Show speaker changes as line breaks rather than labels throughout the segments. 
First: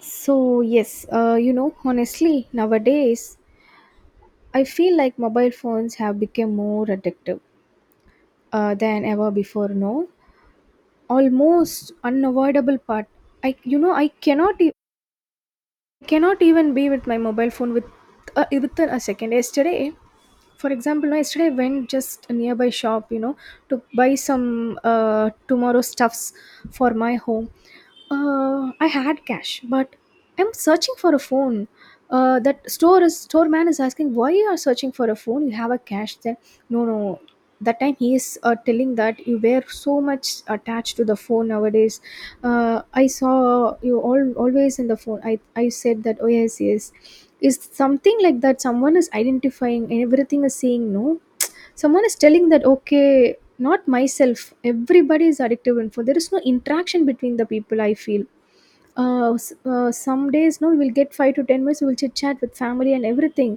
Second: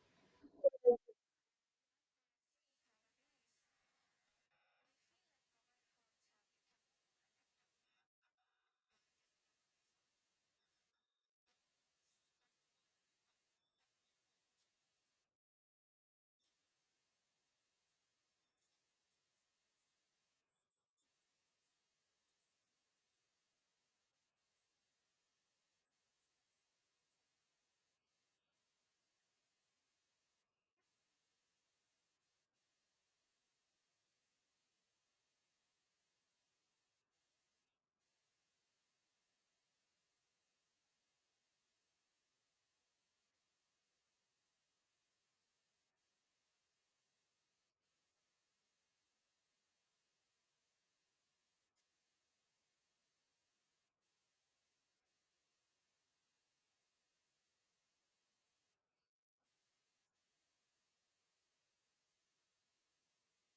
So, yes, honestly, nowadays, I feel like mobile phones have become more addictive than ever before. No, almost unavoidable part. I cannot, cannot even be with my mobile phone within a second. Yesterday, for example, no, yesterday I went just a nearby shop, to buy some tomorrow stuffs for my home. I had cash, but I'm searching for a phone. That store man is asking, why you are searching for a phone? You have a cash there. No, no. That time he is telling that you were so much attached to the phone nowadays. I saw you all always in the phone. I said that. Oh yes, yes. Is something like that? Someone is identifying and everything, is saying no, someone is telling that okay, not myself, everybody is addictive, info there is no interaction between the people, I feel. Some days, no, we will get 5 to 10 minutes, we will chit chat with family and everything.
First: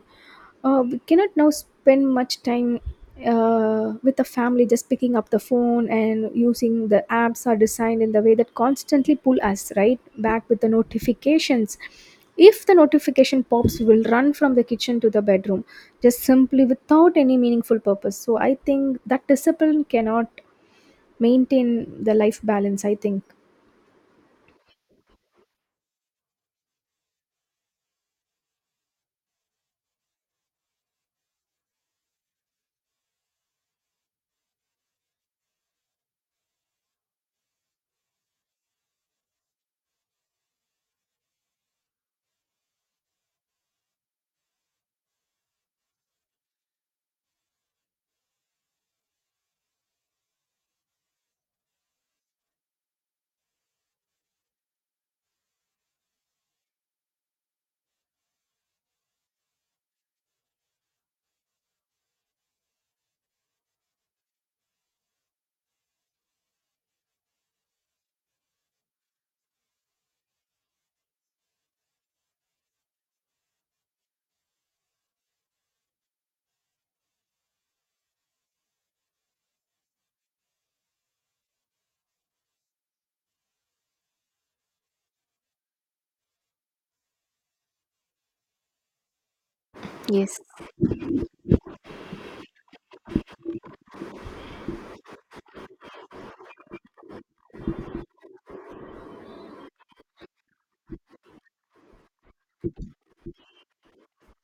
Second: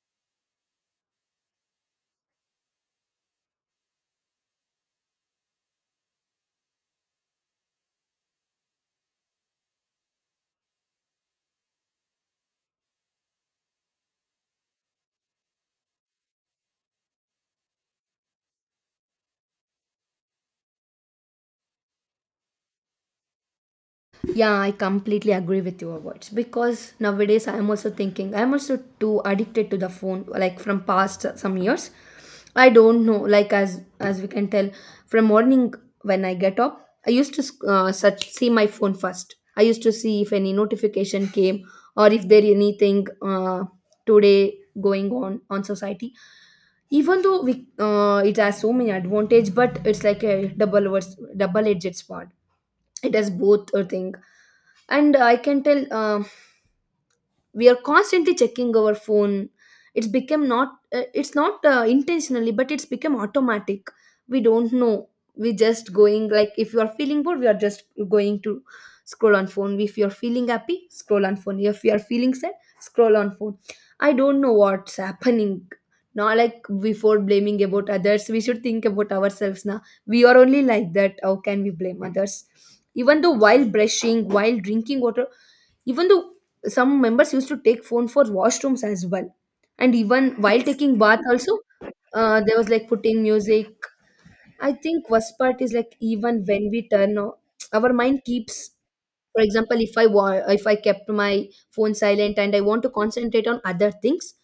We cannot now spend much time with the family, just picking up the phone, and using the apps are designed in the way that constantly pull us right back with the notifications. If the notification pops, we will run from the kitchen to the bedroom, just simply without any meaningful purpose. So I think that discipline cannot maintain the life balance, I think.
Yeah, I completely agree with your words because nowadays I'm also thinking I'm also too addicted to the phone like from past some years. I don't know, like as we can tell from morning when I get up I used to such see my phone first. I used to see if any notification came or if there anything today going on society. Even though we it has so many advantage, but it's like a double edged sword, it has both I think. And I can tell, we are constantly checking our phone, it's become not it's not intentionally, but it's become automatic. We don't know, we just going like if you are feeling bored we are just going to scroll on phone, if you are feeling happy scroll on phone, if you are feeling sad scroll on phone. I don't know what's happening now. Like, before blaming about others, we should think about ourselves now. We are only like that, how can we blame others? Even though while brushing, while drinking water, even though some members used to take phone for washrooms as well, and even
Yes.
while taking bath also, there was like putting music. I think worst part is like even when we turn off, our mind keeps. For example, if I kept my phone silent and I want to concentrate on other things,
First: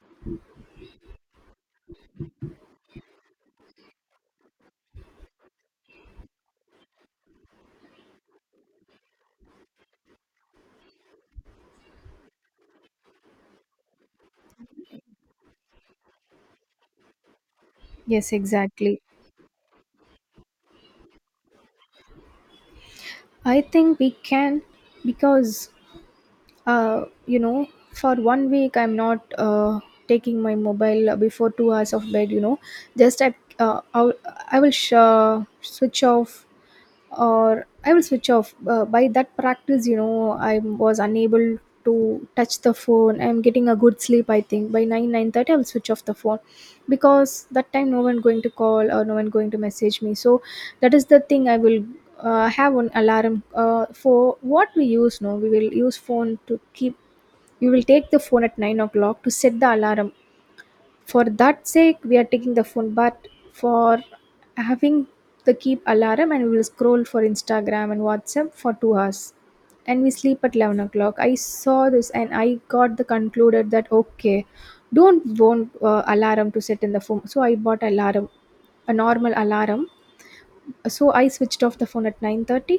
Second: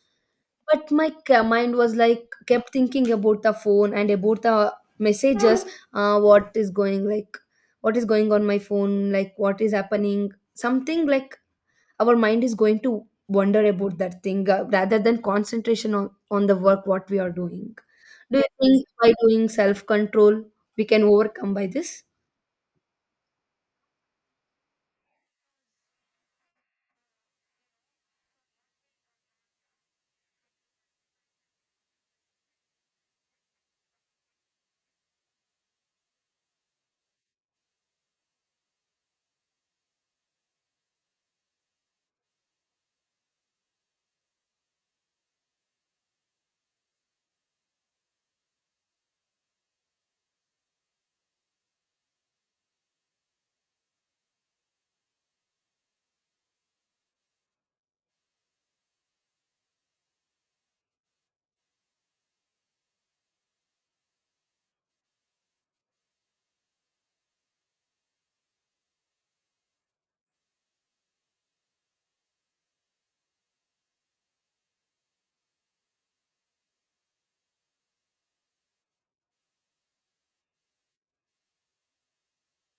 but my mind was like kept thinking about the phone and about the messages. What is going like, what is going on my phone, like what is happening, something like our mind is going to wonder about that thing rather than concentration on the work what we are doing.
Yes,
Do you think
exactly.
by doing self control we can overcome by this?
I think we can, because uh, you know for 1 week I'm not taking my mobile before 2 hours of bed. Just I uh, I'll, I will sh- switch off, or I will switch off. By that practice, I was unable to touch the phone. I'm getting a good sleep. I think by 9, 9:30, I will switch off the phone, because that time no one going to call or no one going to message me. So that is the thing. I will have an alarm for what we use. No, we will use phone to keep. We will take the phone at 9 o'clock to set the alarm. For that sake we are taking the phone, but for having the keep alarm, and we will scroll for Instagram and WhatsApp for 2 hours, and we sleep at 11 o'clock. I saw this and I got the concluded that okay, don't want alarm to set in the phone. So I bought alarm, a normal alarm. So I switched off the phone at 9:30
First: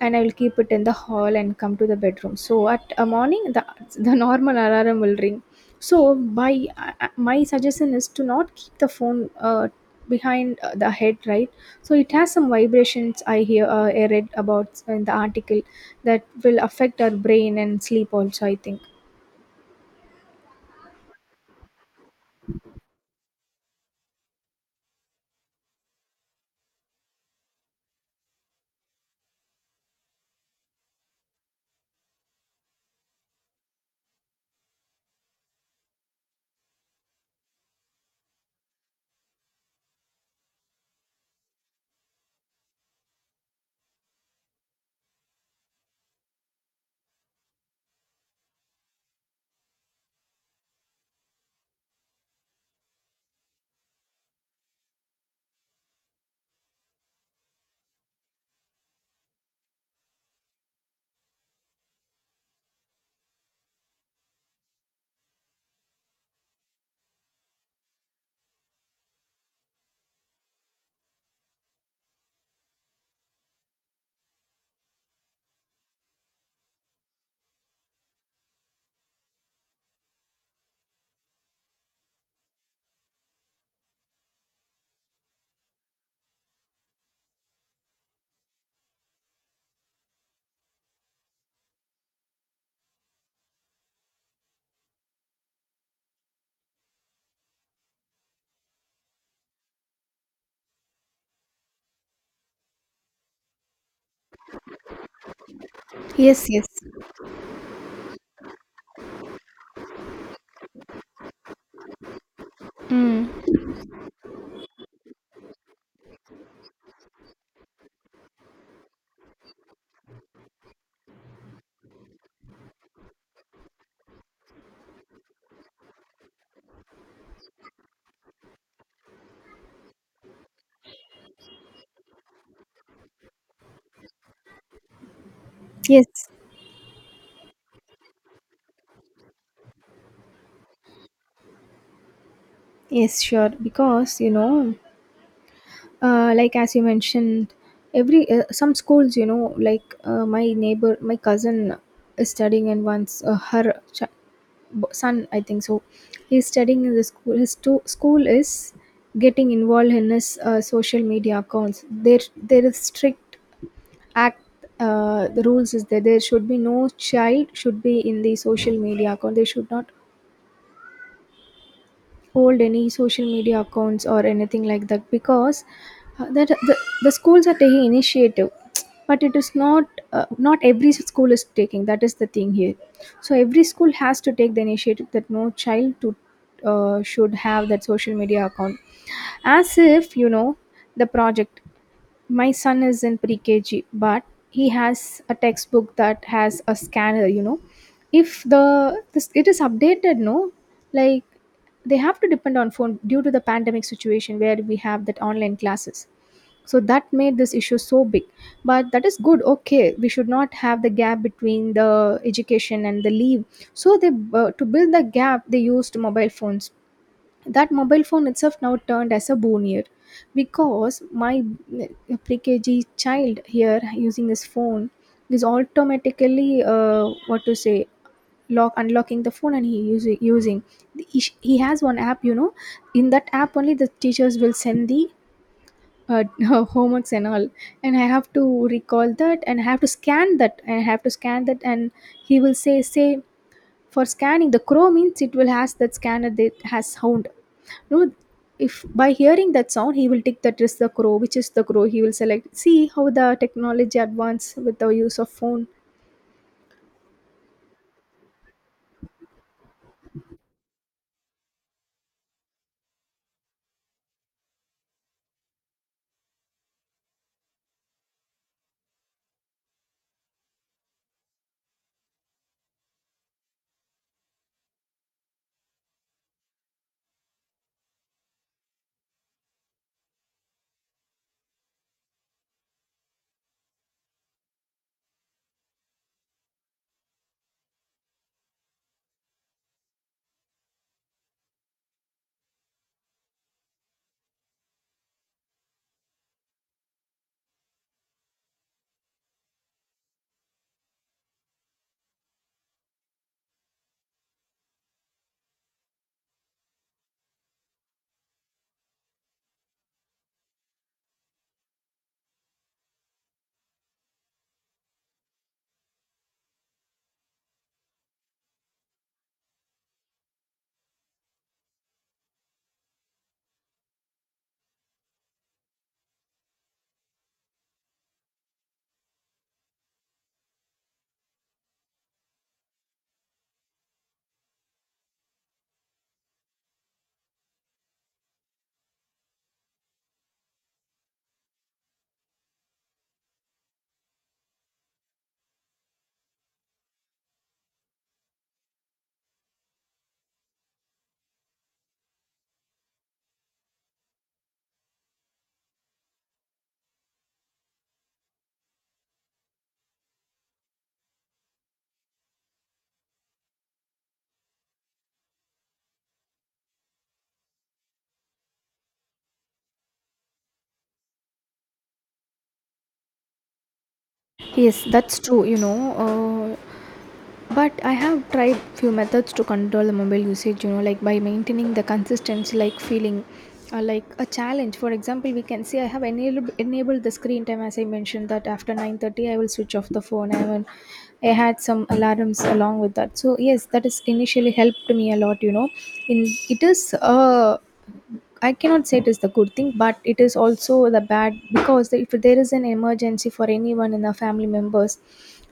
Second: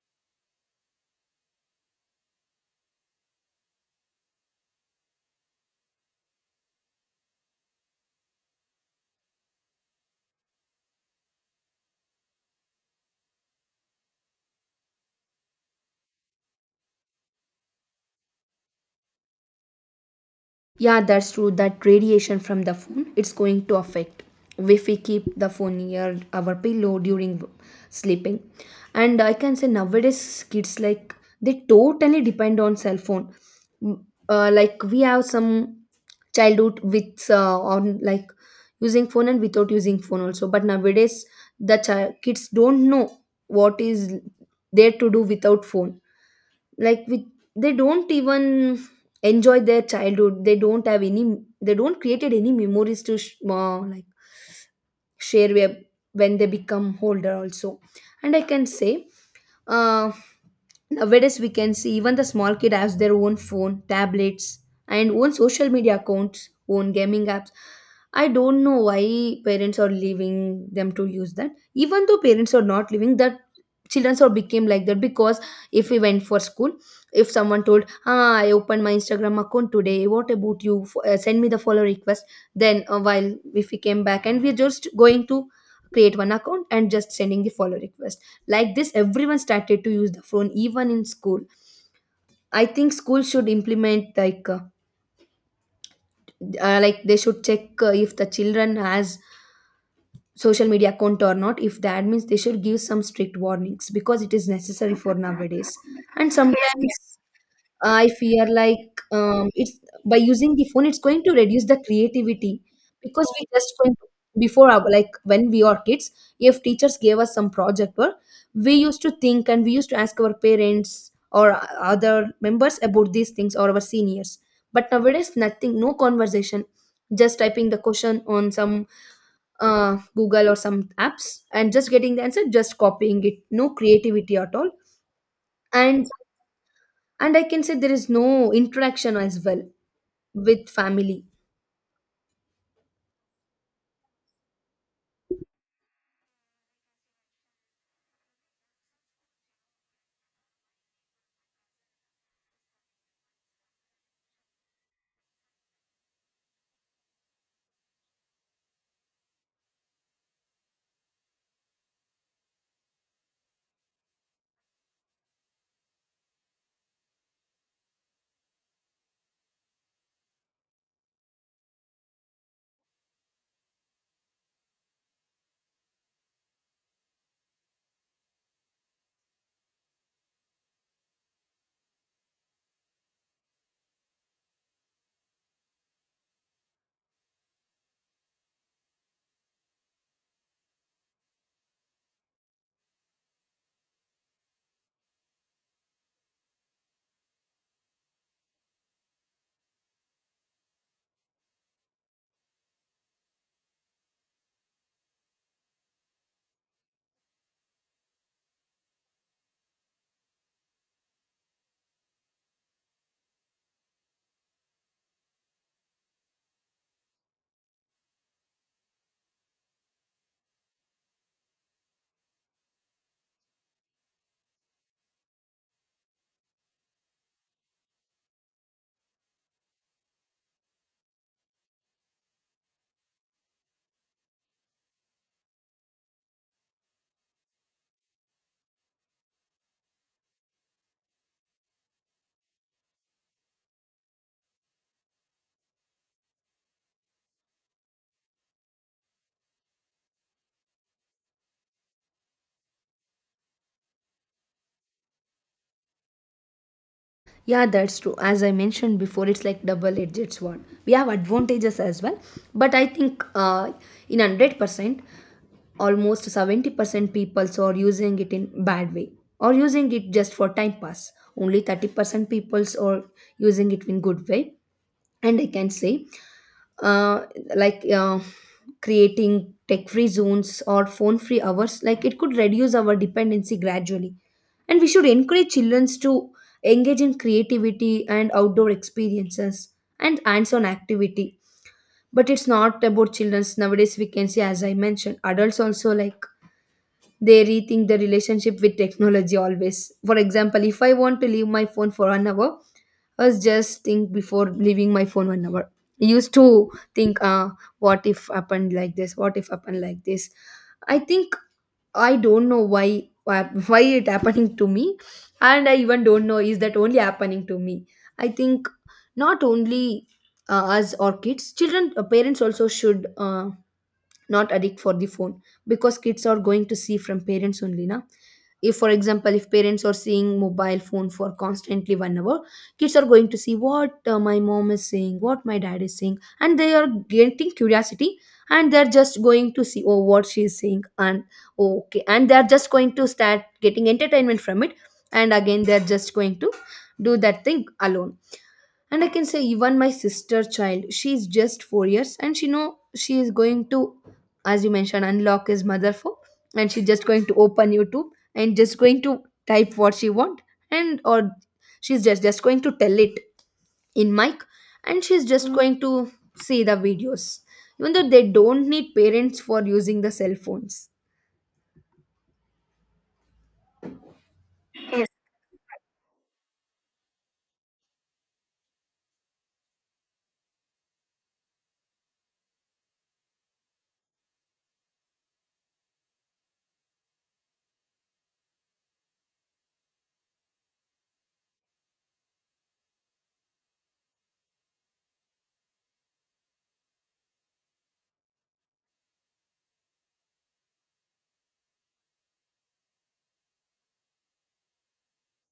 and I will keep it in the hall and come to the bedroom. So at a morning the normal alarm will ring. So by my suggestion is to not keep the phone behind the head, right? So it has some vibrations, I hear, I read about in the article that will affect our brain and sleep also, I think.
Yeah, that's true. That radiation from the phone, it's going to affect if we keep the phone near our pillow during sleeping. And I can say nowadays kids like they totally depend on cell phone. Mm. Like we have some childhood with on like using phone and without using phone also. But nowadays the child, kids don't know what is there to do without phone, like with, they don't even enjoy their childhood, they don't have any, they don't created any memories to like share where, when they become older also. And I can say, uh, nowadays, we can see even the small kid has their own phone, tablets, and own social media accounts, own gaming apps. I don't know why parents are leaving them to use that. Even though parents are not leaving, that children are became like that because if we went for school, if someone told, "Ah, I opened my Instagram account today. What about you? Send me the follow request." Then, while if we came back and we're just going to create one account and just sending the follow request, like this everyone started to use the phone even in school. I think school should implement, like they should check if the children has social media account or not. If the admins, they should give some strict warnings because it is necessary for nowadays. And
Yes, yes.
sometimes I fear like, it's by using the phone, it's going to reduce the creativity, because we
Mm.
just going to, before our, like when we are kids, if teachers gave us some project work, we used to think and we used to ask our parents or other members about these things or our seniors. But nowadays, nothing, no conversation, just typing the question on some Google or some apps and just getting the answer, just copying it, no creativity at all. And
Yes,
and I can say there is no interaction as well with family.
yes, sure. because you know Like as you mentioned, every some schools, like my neighbor, my cousin is studying in once her son, I think so. He's studying in the school. His school is getting involved in his social media accounts. There is strict act. The rules is that there should be no child should be in the social media account. They should not hold any social media accounts or anything like that, because that the schools are taking initiative, but it is not, not every school is taking, that is the thing here. So every school has to take the initiative that no child to should have that social media account. As if you know, the project, my son is in pre KG, but he has a textbook that has a scanner, If the this, it is updated, no, like, they have to depend on phone due to the pandemic situation where we have that online classes. So that made this issue so big. But that is good. Okay, we should not have the gap between the education and the leave. So they, to build the gap, they used mobile phones, that mobile phone itself now turned as a bonier, because my pre-kg child here using his phone is automatically, what to say, lock unlocking the phone, and he using using he has one app. In that app only, the teachers will send the homeworks and all, and I have to recall that, and I have to scan that, and I have to scan that. And he will say, for scanning the crow means, it will has that scanner that has sound, no, if by hearing that sound he will take that is the crow, which is the crow he will select. See how the technology advance with the use of phone.
Yeah, that's true. As I mentioned before, it's like double edged sword, we have advantages as well. But I think, in 100%, almost 70% people are using it in bad way or using it just for time pass, only 30% people are using it in good way. And I can say, uh, like uh, creating tech free zones or phone free hours, like it could reduce our dependency gradually, and we should encourage children to engage in creativity and outdoor experiences and hands on activity. But it's not about children's, nowadays we can see as I mentioned adults also like they rethink the relationship with technology always. For example, if I want to leave my phone for 1 hour, I was just think before leaving my phone 1 hour. I used to think, what if happened like this? What if happened like this? I think, I don't know why it happening to me, and I even don't know is that only happening to me. I think not only us or kids, children, parents also should. Not addict for the phone, because kids are going to see from parents only now. If, for example, if parents are seeing mobile phone for constantly 1 hour, kids are going to see what my mom is saying, what my dad is saying, and they are getting curiosity. And they're just going to see, oh, what she is saying, and oh, okay, and they're just going to start getting entertainment from it. And again they're just going to do that thing alone. And I can say, even my sister child she's just 4 years and she know she is going to, as you mentioned, unlock his mother phone, and she's just going to open YouTube and just going to type what she want, and or she's just going to tell it in mic, and she's just Mm. going to see the videos, even though they don't need parents for using the cell phones.
Yes, that's true. But I have tried few methods to control the mobile usage, like by maintaining the consistency, like feeling, or like a challenge. For example, we can see I have enabled the screen time, as I mentioned that after 9:30 I will switch off the phone. I had some alarms along with that, so yes, that is initially helped me a lot, in it is I cannot say it is the good thing, but it is also the bad, because if there is an emergency for anyone in the family members,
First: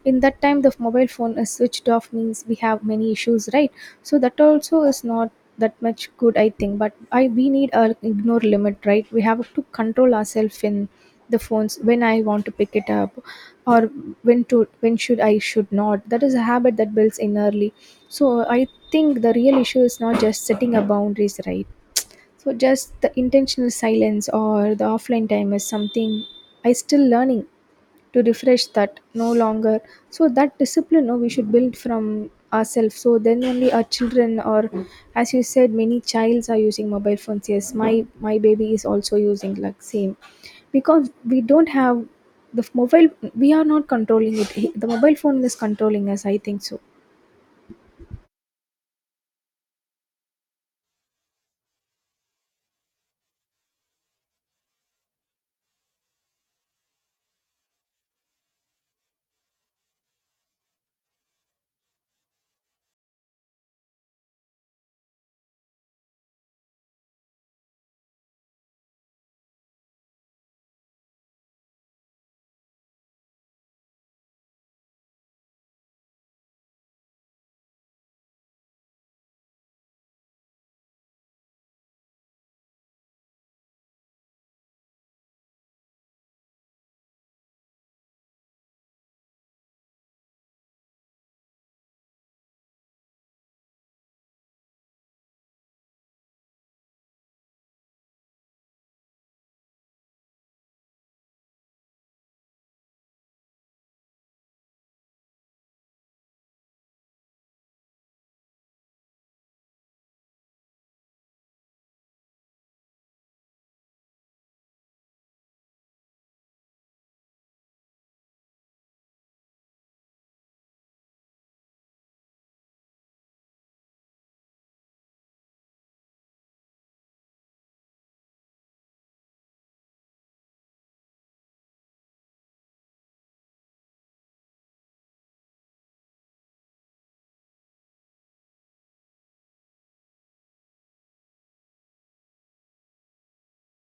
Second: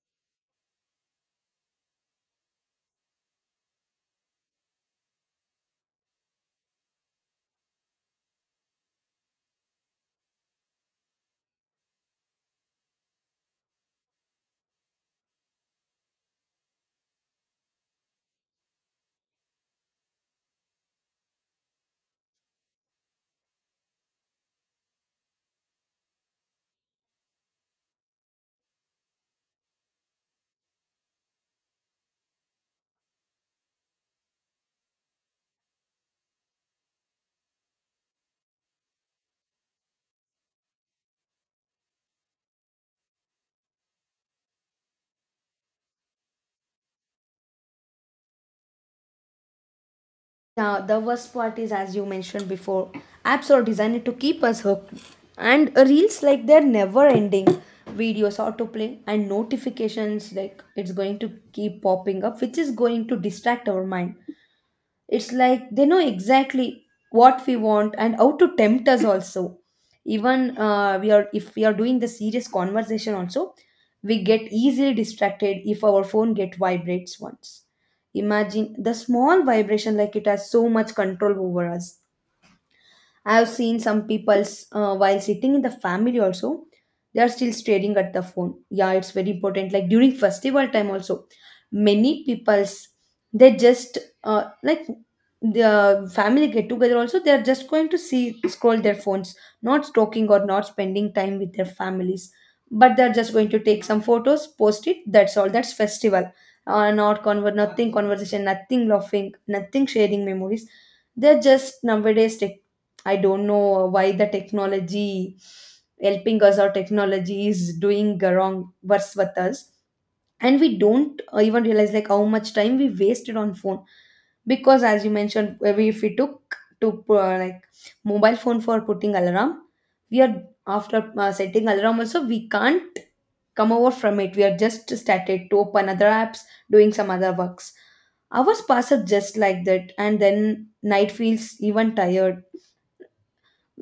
in that time the mobile phone is switched off means, we have many issues, right? So that also is not that much good, I think. But I we need a ignore limit, right? We have to control ourselves in the phones, when I want to pick it up, or when to, when should I should not, that is a habit that builds in early. So I think the real issue is not just setting a boundaries, right? So just the intentional silence or the offline time is something I still learning to refresh, that no longer. So that discipline, no, we should build from ourselves, so then only our children, or as you said, many childs are using mobile phones. Yes, my baby is also using like same, because we don't have the mobile, we are not controlling it. The mobile phone is controlling us, I think so.
Now, the worst part is, as you mentioned before, apps are designed to keep us hooked. And reels, like, they're never ending. Videos autoplay and notifications, like, it's going to keep popping up, which is going to distract our mind. It's like they know exactly what we want and how to tempt us also. Even we are, if we are doing the serious conversation also, we get easily distracted if our phone get vibrates once. Imagine the small vibration, like it has so much control over us. I have seen some people's while sitting in the family also, they are still staring at the phone. Yeah, it's very important. Like during festival time also, many people's, they just uh, like the family get together also, they are just going to see scroll their phones, not talking or not spending time with their families. But they're just going to take some photos, post it. That's all. That's festival. Nothing conversation, nothing laughing, nothing sharing memories, they're just nowadays, I don't know why the technology helping us or technology is doing wrong worse with us. And we don't even realize like how much time we wasted on phone because, as you mentioned, if we took to like mobile phone for putting alarm, we are after setting alarm also we can't come over from it. We are just started to open other apps, doing some other works, hours pass up just like that, and then night feels even tired.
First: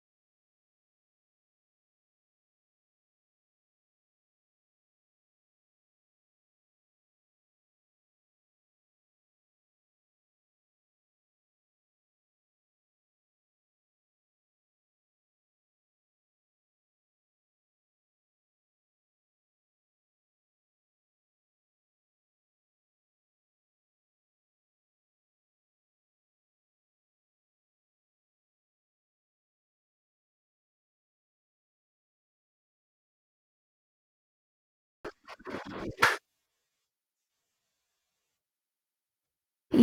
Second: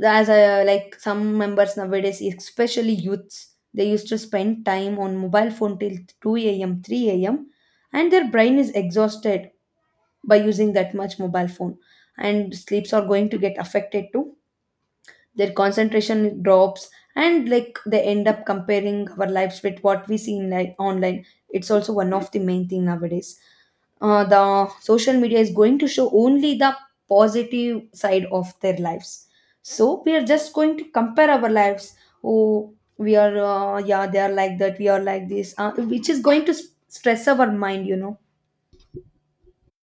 As a, like some members nowadays, especially youths, they used to spend time on mobile phone till 2 a.m., 3 a.m., and their brain is exhausted by using that much mobile phone, and sleeps are going to get affected too, their concentration drops. And like they end up comparing our lives with what we see in like online, it's also one of the main thing nowadays. The social media is going to show only the positive side of their lives, so we are just going to compare our lives, oh we are yeah they are like that, we are like this, which is going to stress our mind, you know.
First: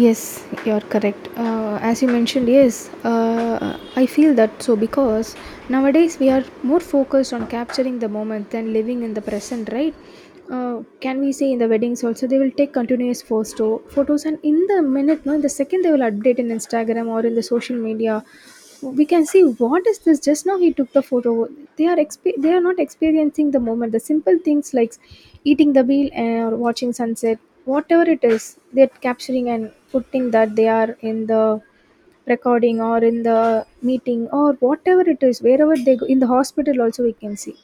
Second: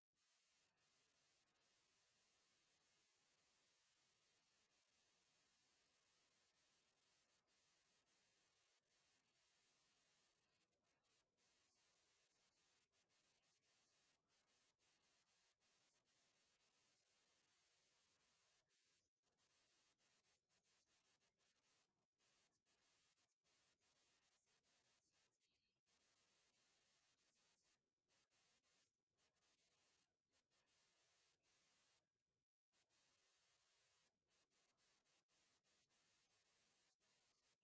Yes, you're correct. As you mentioned, yes, I feel that so, because nowadays we are more focused on capturing the moment than living in the present, right? Can we say, in the weddings also they will take continuous photos, and in the minute, no, in the second they will update in Instagram or in the social media, we can see, what is this, just now he took the photo, they are they are not experiencing the moment. The simple things, like eating the meal, or watching sunset, whatever it is, they're capturing and putting that they are in the recording, or in the meeting, or whatever it is, wherever they go, in the hospital also we can see,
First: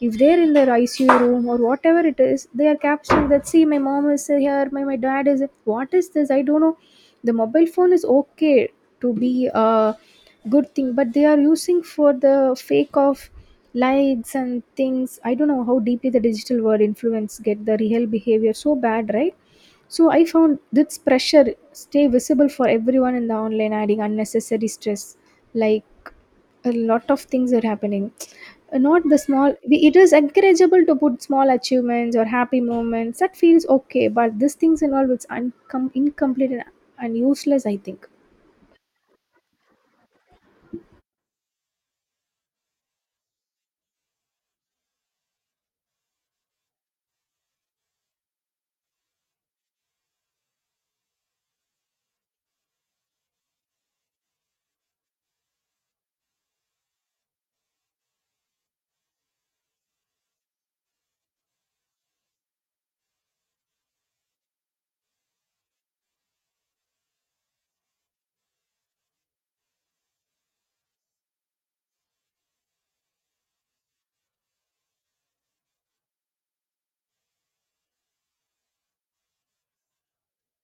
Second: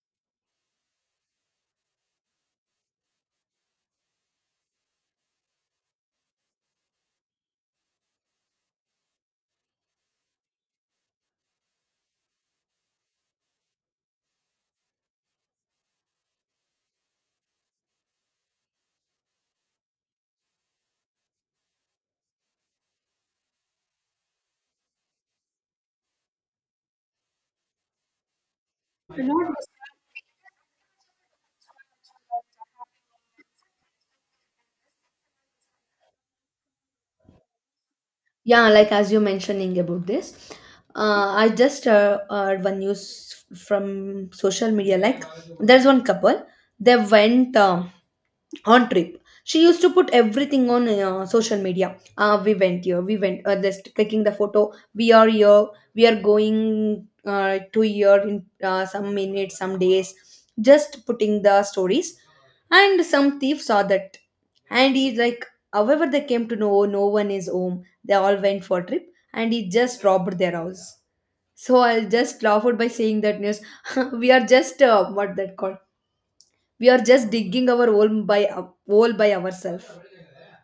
if they're in their ICU room or whatever it is, they are capturing that. See, my mom is here, my dad is. What is this? I don't know. The mobile phone is okay to be a good thing, but they are using for the fake of likes and things. I don't know how deeply the digital world influence get the real behavior so bad, right? So I found this pressure stay visible for everyone in the online, adding unnecessary stress, like, a lot of things are happening. Not the small it is encourageable to put small achievements or happy moments. That feels okay, but these things and all, it's incomplete, and useless, I think.
Yeah, like as you mentioning about this, I just heard one news from social media like there's one couple, they went, on trip she used to put everything on social media, we went here, we went just clicking the photo, we are here, we are going to here in some minutes, some days, just putting the stories. And some thief saw that, and he's like, however, they came to know, "Oh, no one is home. They all went for a trip," and he just robbed their house. So I just laughed by saying that news. We are just what that called, we are just digging our hole by hole by ourselves.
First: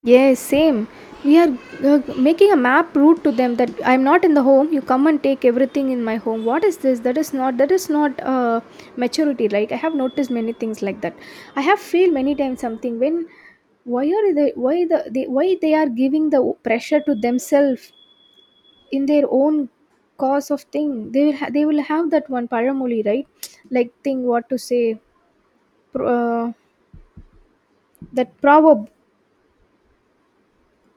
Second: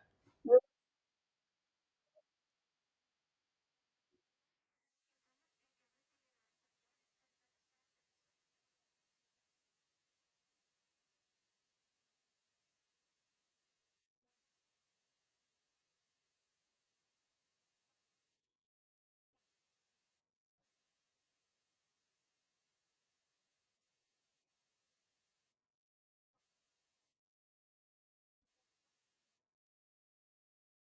Yes, same. We are making a map route to them that I'm not in the home. You come and take everything in my home. What is this? That is not. That is not maturity. Like, I have noticed many things like that. I have feel many times something when why they are giving the pressure to themselves in their own cause of thing they will have that one paramoli, right, like thing, what to say, pro- uh, that proverb,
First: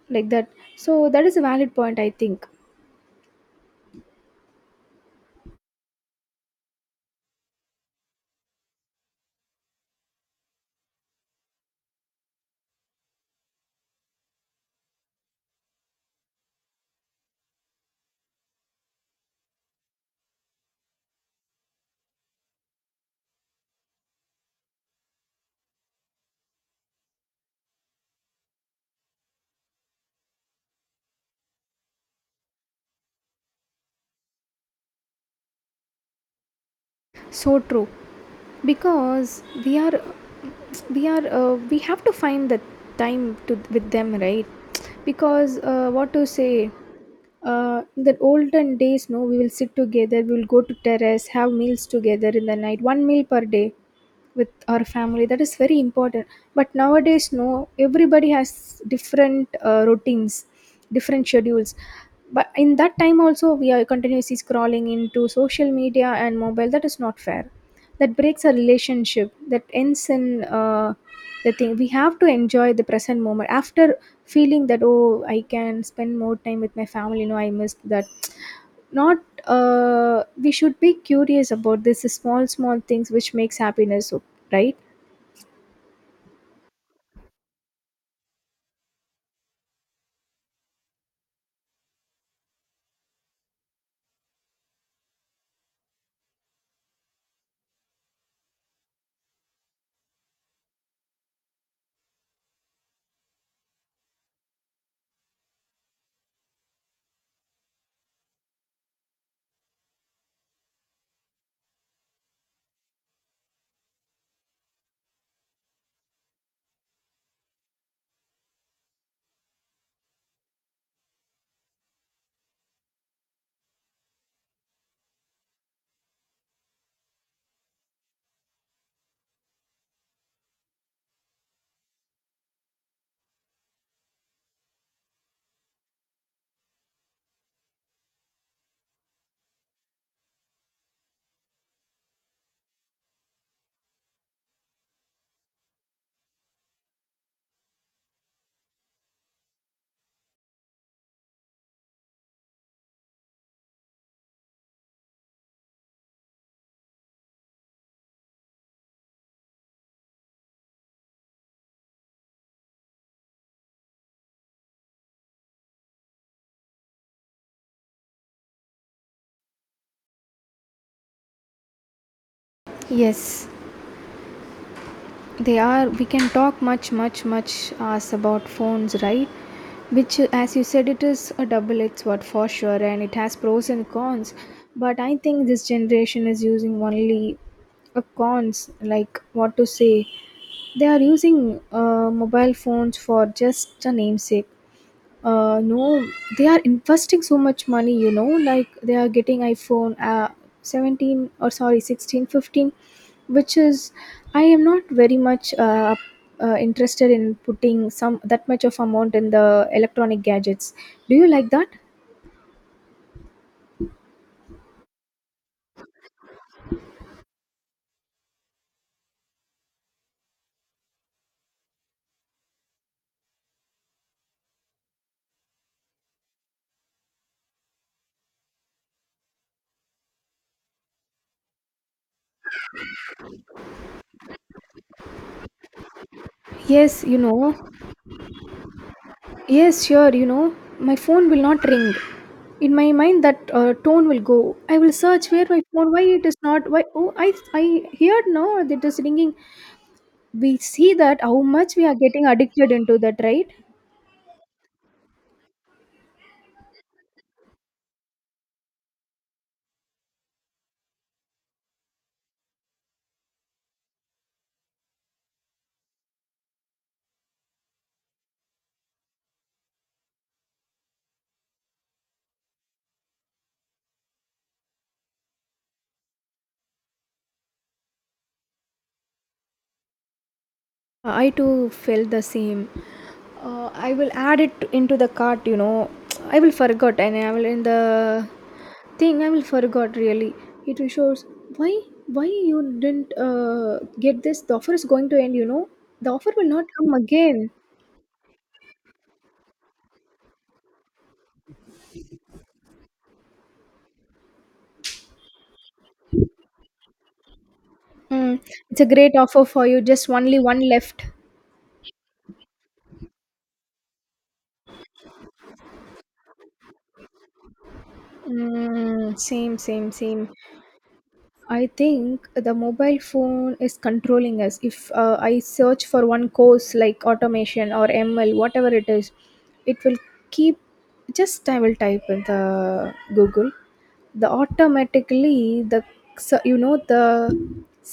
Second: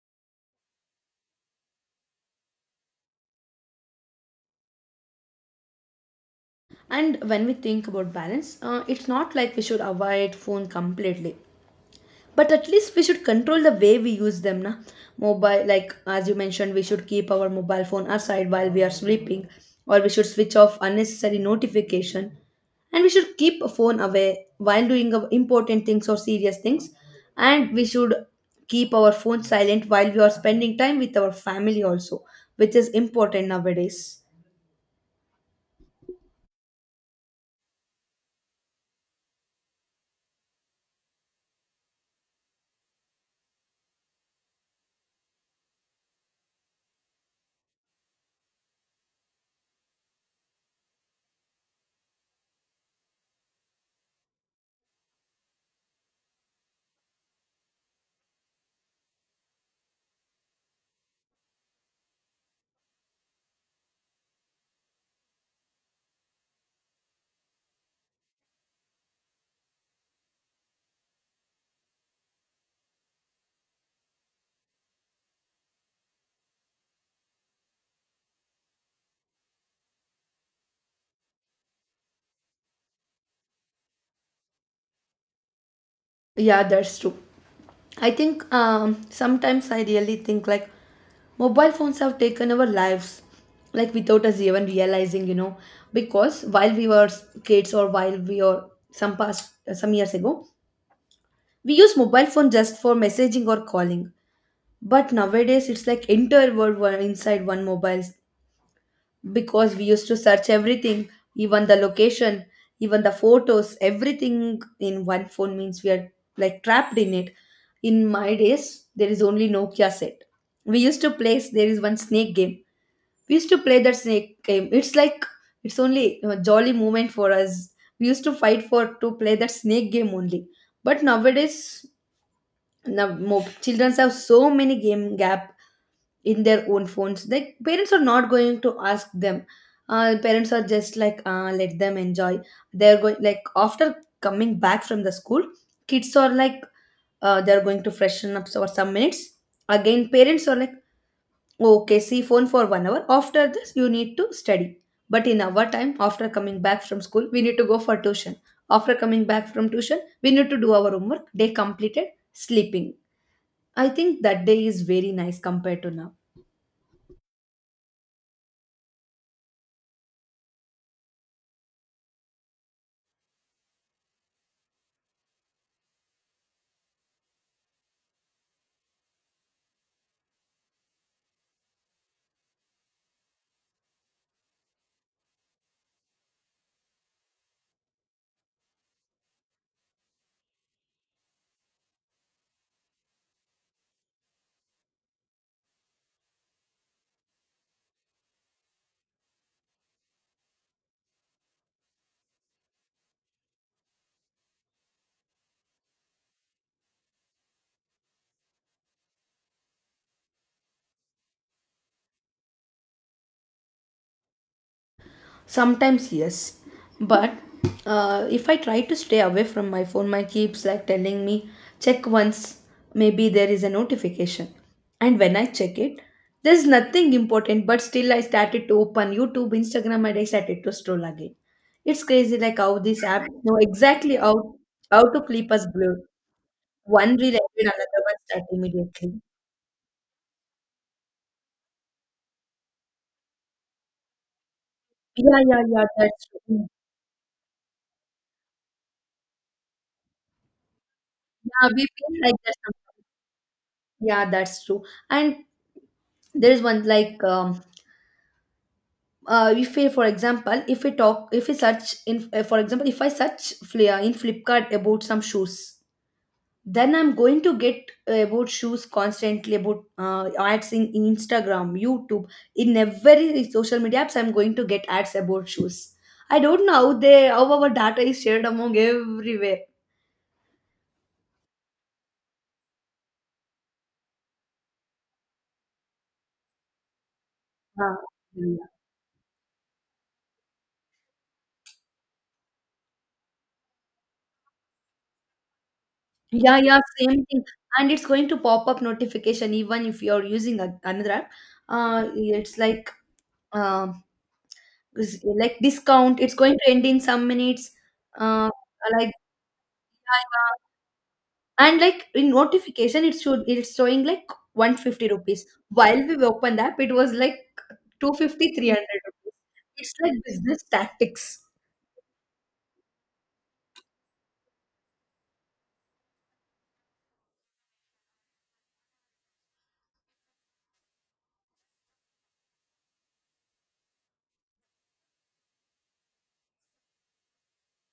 like that. So that is a valid point, I think.
And when we think about balance, it's not like we should avoid phone completely. But at least we should control the way we use them, na. Mobile, like as you mentioned, we should keep our mobile phone aside while we are sleeping, or we should switch off unnecessary notification, and we should keep a phone away while doing important things or serious things, and we should keep our phone silent while we are spending time with our family also, which is important nowadays.
So true, because we have to find the time to with them, right? Because what to say, in the olden days, no, we will sit together, we will go to terrace, have meals together in the night, one meal per day with our family. That is very important. But nowadays, no, everybody has different routines, different schedules. But in that time also we are continuously scrolling into social media and mobile. That is not fair. That breaks a relationship. That ends in the thing. We have to enjoy the present moment after feeling that, oh, I can spend more time with my family, you know, I missed that. Not we should be curious about this small small things which makes happiness. So right.
Yeah, that's true. I think, sometimes I really think like mobile phones have taken our lives, like without us even realizing, because while we were kids or while we were some past some years ago, we use mobile phone just for messaging or calling. But nowadays it's like entire world inside one mobile, because we used to search everything, even the location, even the photos, everything in one phone means we are like trapped in it. In my days, there is only Nokia set. We used to play, there is one snake game. We used to play that snake game. It's like, it's only a jolly moment for us. We used to fight for to play that snake game only. But nowadays, now, children have so many game gap in their own phones, like parents are not going to ask them. Parents are just like, let them enjoy. They're going like after coming back from the school, kids are like, they're going to freshen up for some minutes. Again parents are like, okay, see phone for 1 hour, after this you need to study. But in our time, after coming back from school, we need to go for tuition. After coming back from tuition, we need to do our homework, day completed, sleeping. I think that day is very nice compared to now.
Yes, they are. We can talk much, much, much as about phones, right? Which, as you said, it is a double-edged sword for sure, and it has pros and cons. But I think this generation is using only a cons. Like what to say? They are using mobile phones for just a namesake. No, they are investing so much money, you know, like they are getting iPhone 17, or sorry, 16, 15, which is, I am not very much interested in putting some that much of amount in the electronic gadgets. Do you like that?
Sometimes, yes. But if I try to stay away from my phone, my keeps like telling me, check once, maybe there is a notification. And when I check it, there's nothing important, but still I started to open YouTube, Instagram, and I started to scroll again. It's crazy, like how this app know exactly how to keep us glued.
Yes,
One
you
reel
know.
ended, another one start immediately.
Yes, sure, you know, my phone will not ring. In my mind, that tone will go. I will search
Yeah,
where
yeah,
my
yeah,
phone. Why
that's
it is
true.
not? Why? Oh, I heard now that it is ringing. We see that how
Yeah,
much we
we
are
feel
getting
like that,
addicted into
sometimes.
that, right?
Yeah, that's true. And there's one like, if we, for example, if we talk, if we search for example, if I search Flia in Flipkart about some shoes, then I'm going to get about shoes constantly about ads in Instagram, YouTube, in every social media apps. I'm going to get ads about shoes. I don't know how our data is shared among everywhere.
I too felt the same. I will add it into the cart, you know. I will forgot, and I will in
Uh,
the thing. I will forgot really. It will shows, why why you didn't get this. The offer is going to end, you know. The offer will
yeah,
not
yeah,
come
same thing.
again.
And it's going to pop up notification even if you're using another app. It's like, um like discount it's going to end in some minutes
Mm,
uh
it's a
like
great offer for you. Just only one
yeah,
left.
yeah. And like in notification it's showing like 150 rupees, while we open the app it was like two hundred fifty 300
Mm,
rupees.
same, same,
It's like
same.
business tactics.
I think the mobile phone is controlling us. If I search for one course like automation or ML, whatever it is, it will keep, just I will type in the Google, the automatically the, so you know, the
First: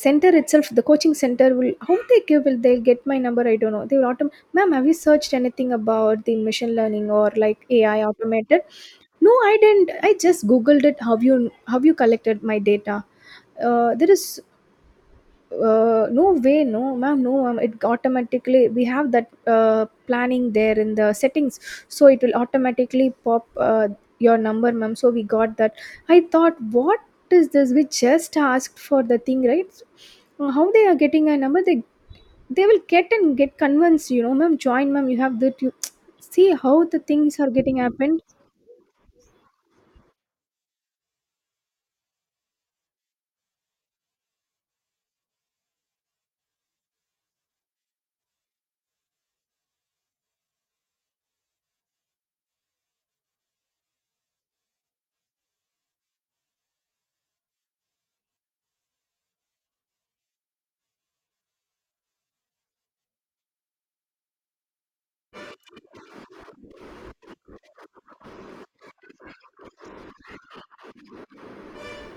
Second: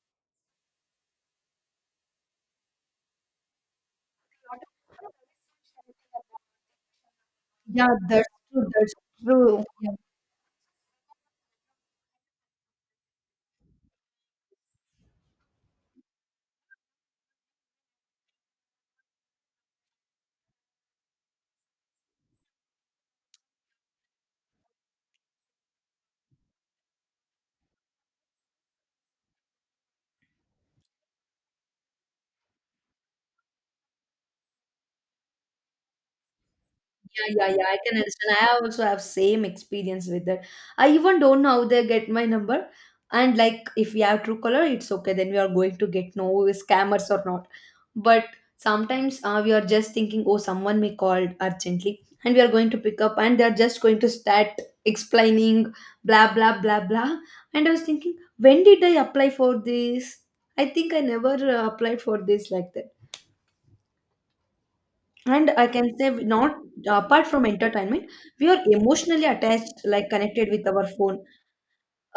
center itself, the coaching center will, how they give, will they get my number, I don't know. Ma'am, have you searched anything about the machine learning or like AI automated? No, I didn't, I just googled it. Have you, have you collected my data? There is, no way, no ma'am, no ma'am. It automatically, we have that planning there in the settings, so it will automatically pop your number, ma'am, so we got that. I thought, what is this? We just asked for the thing, right? How they are getting a number? They will get and get convinced, you know, ma'am, join, ma'am, you have that. You see how the
Yeah,
things are
yeah, yeah.
getting
I can
happened.
understand. I also have same experience with that. I even don't know how they get my number. And like, if we have true color, it's okay. Then we are going to get no scammers or not. But sometimes we are just thinking, oh, someone may call urgently, and we are going to pick up, and they are just going to start explaining, blah blah blah blah. And I was thinking, when did I apply for this? I think I never applied for this like that. And I can say we not. Apart from entertainment we are emotionally attached, like connected with our phone.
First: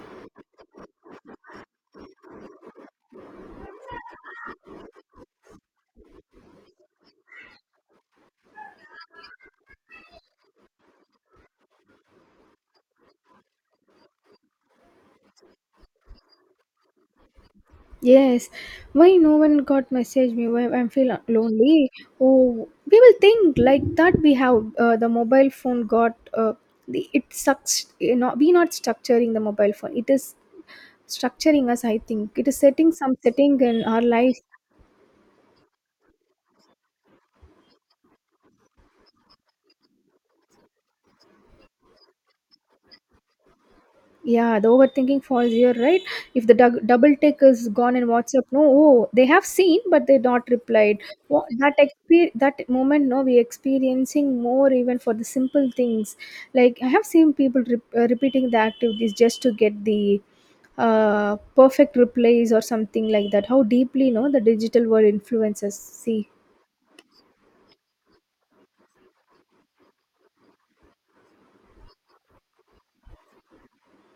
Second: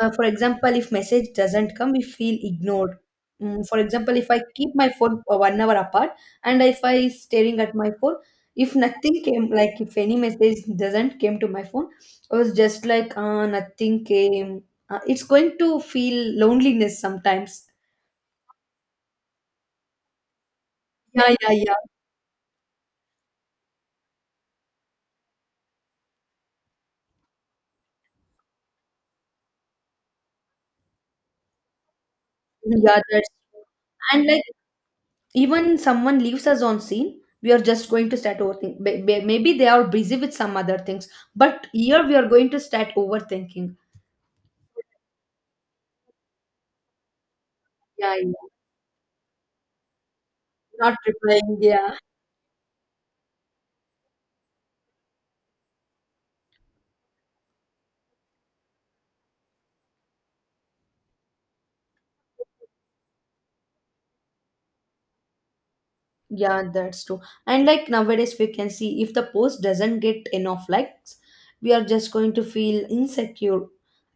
For example, if message doesn't come we feel ignored. Mm, for example if I keep my phone for 1 hour apart, and if I staring at my phone, if nothing came, like if any message doesn't came to my phone, I was just like, nothing came. It's going to feel loneliness sometimes.
Yes. Why no one got message me? Why I'm feel
Yeah, yeah, yeah.
lonely? Oh, we will think like that. We have the mobile phone got the, it sucks. You know, we not structuring the mobile phone. It is structuring us. I think it is setting
Yeah,
some
that's
setting
true.
in our
And
life.
like even someone leaves us on scene, we are just going to start overthinking. Maybe they are busy with some other things, but here we are going to start overthinking.
Yeah, the overthinking falls here, right? If the double tick is gone in
Yeah, yeah.
WhatsApp, no, oh, they have seen, but they not
Not
replied.
replying, yeah.
That moment, no, we experiencing more even for the simple things. Like I have seen people repeating the activities just to get the perfect replies or something like that. How deeply, no, the digital world influences. See,
Yeah, that's true. And like nowadays we can see if the post doesn't get enough likes, we are just going to feel insecure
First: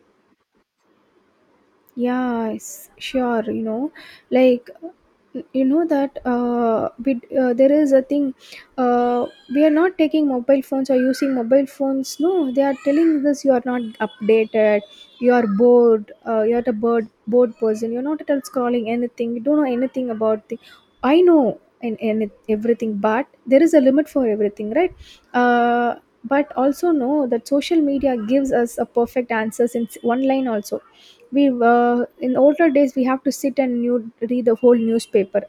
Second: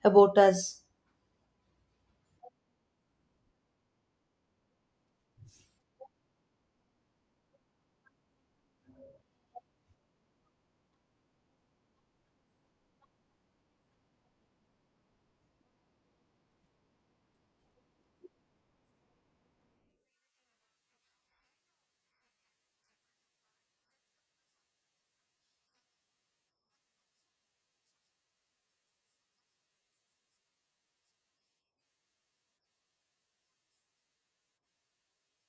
about us.
yeah, sure. You know, like, you know that bit, there is a thing. Uh, we are not taking mobile phones or using mobile phones. No, they are telling us you are not updated. You are bored. You are the bored person. You're not at all scrolling anything. You don't know anything about the. I know, and everything, but there is a limit for everything, right? Uh, but also know that social media gives us a perfect answers in one line also. We in older days we have to sit and new, read the whole newspaper,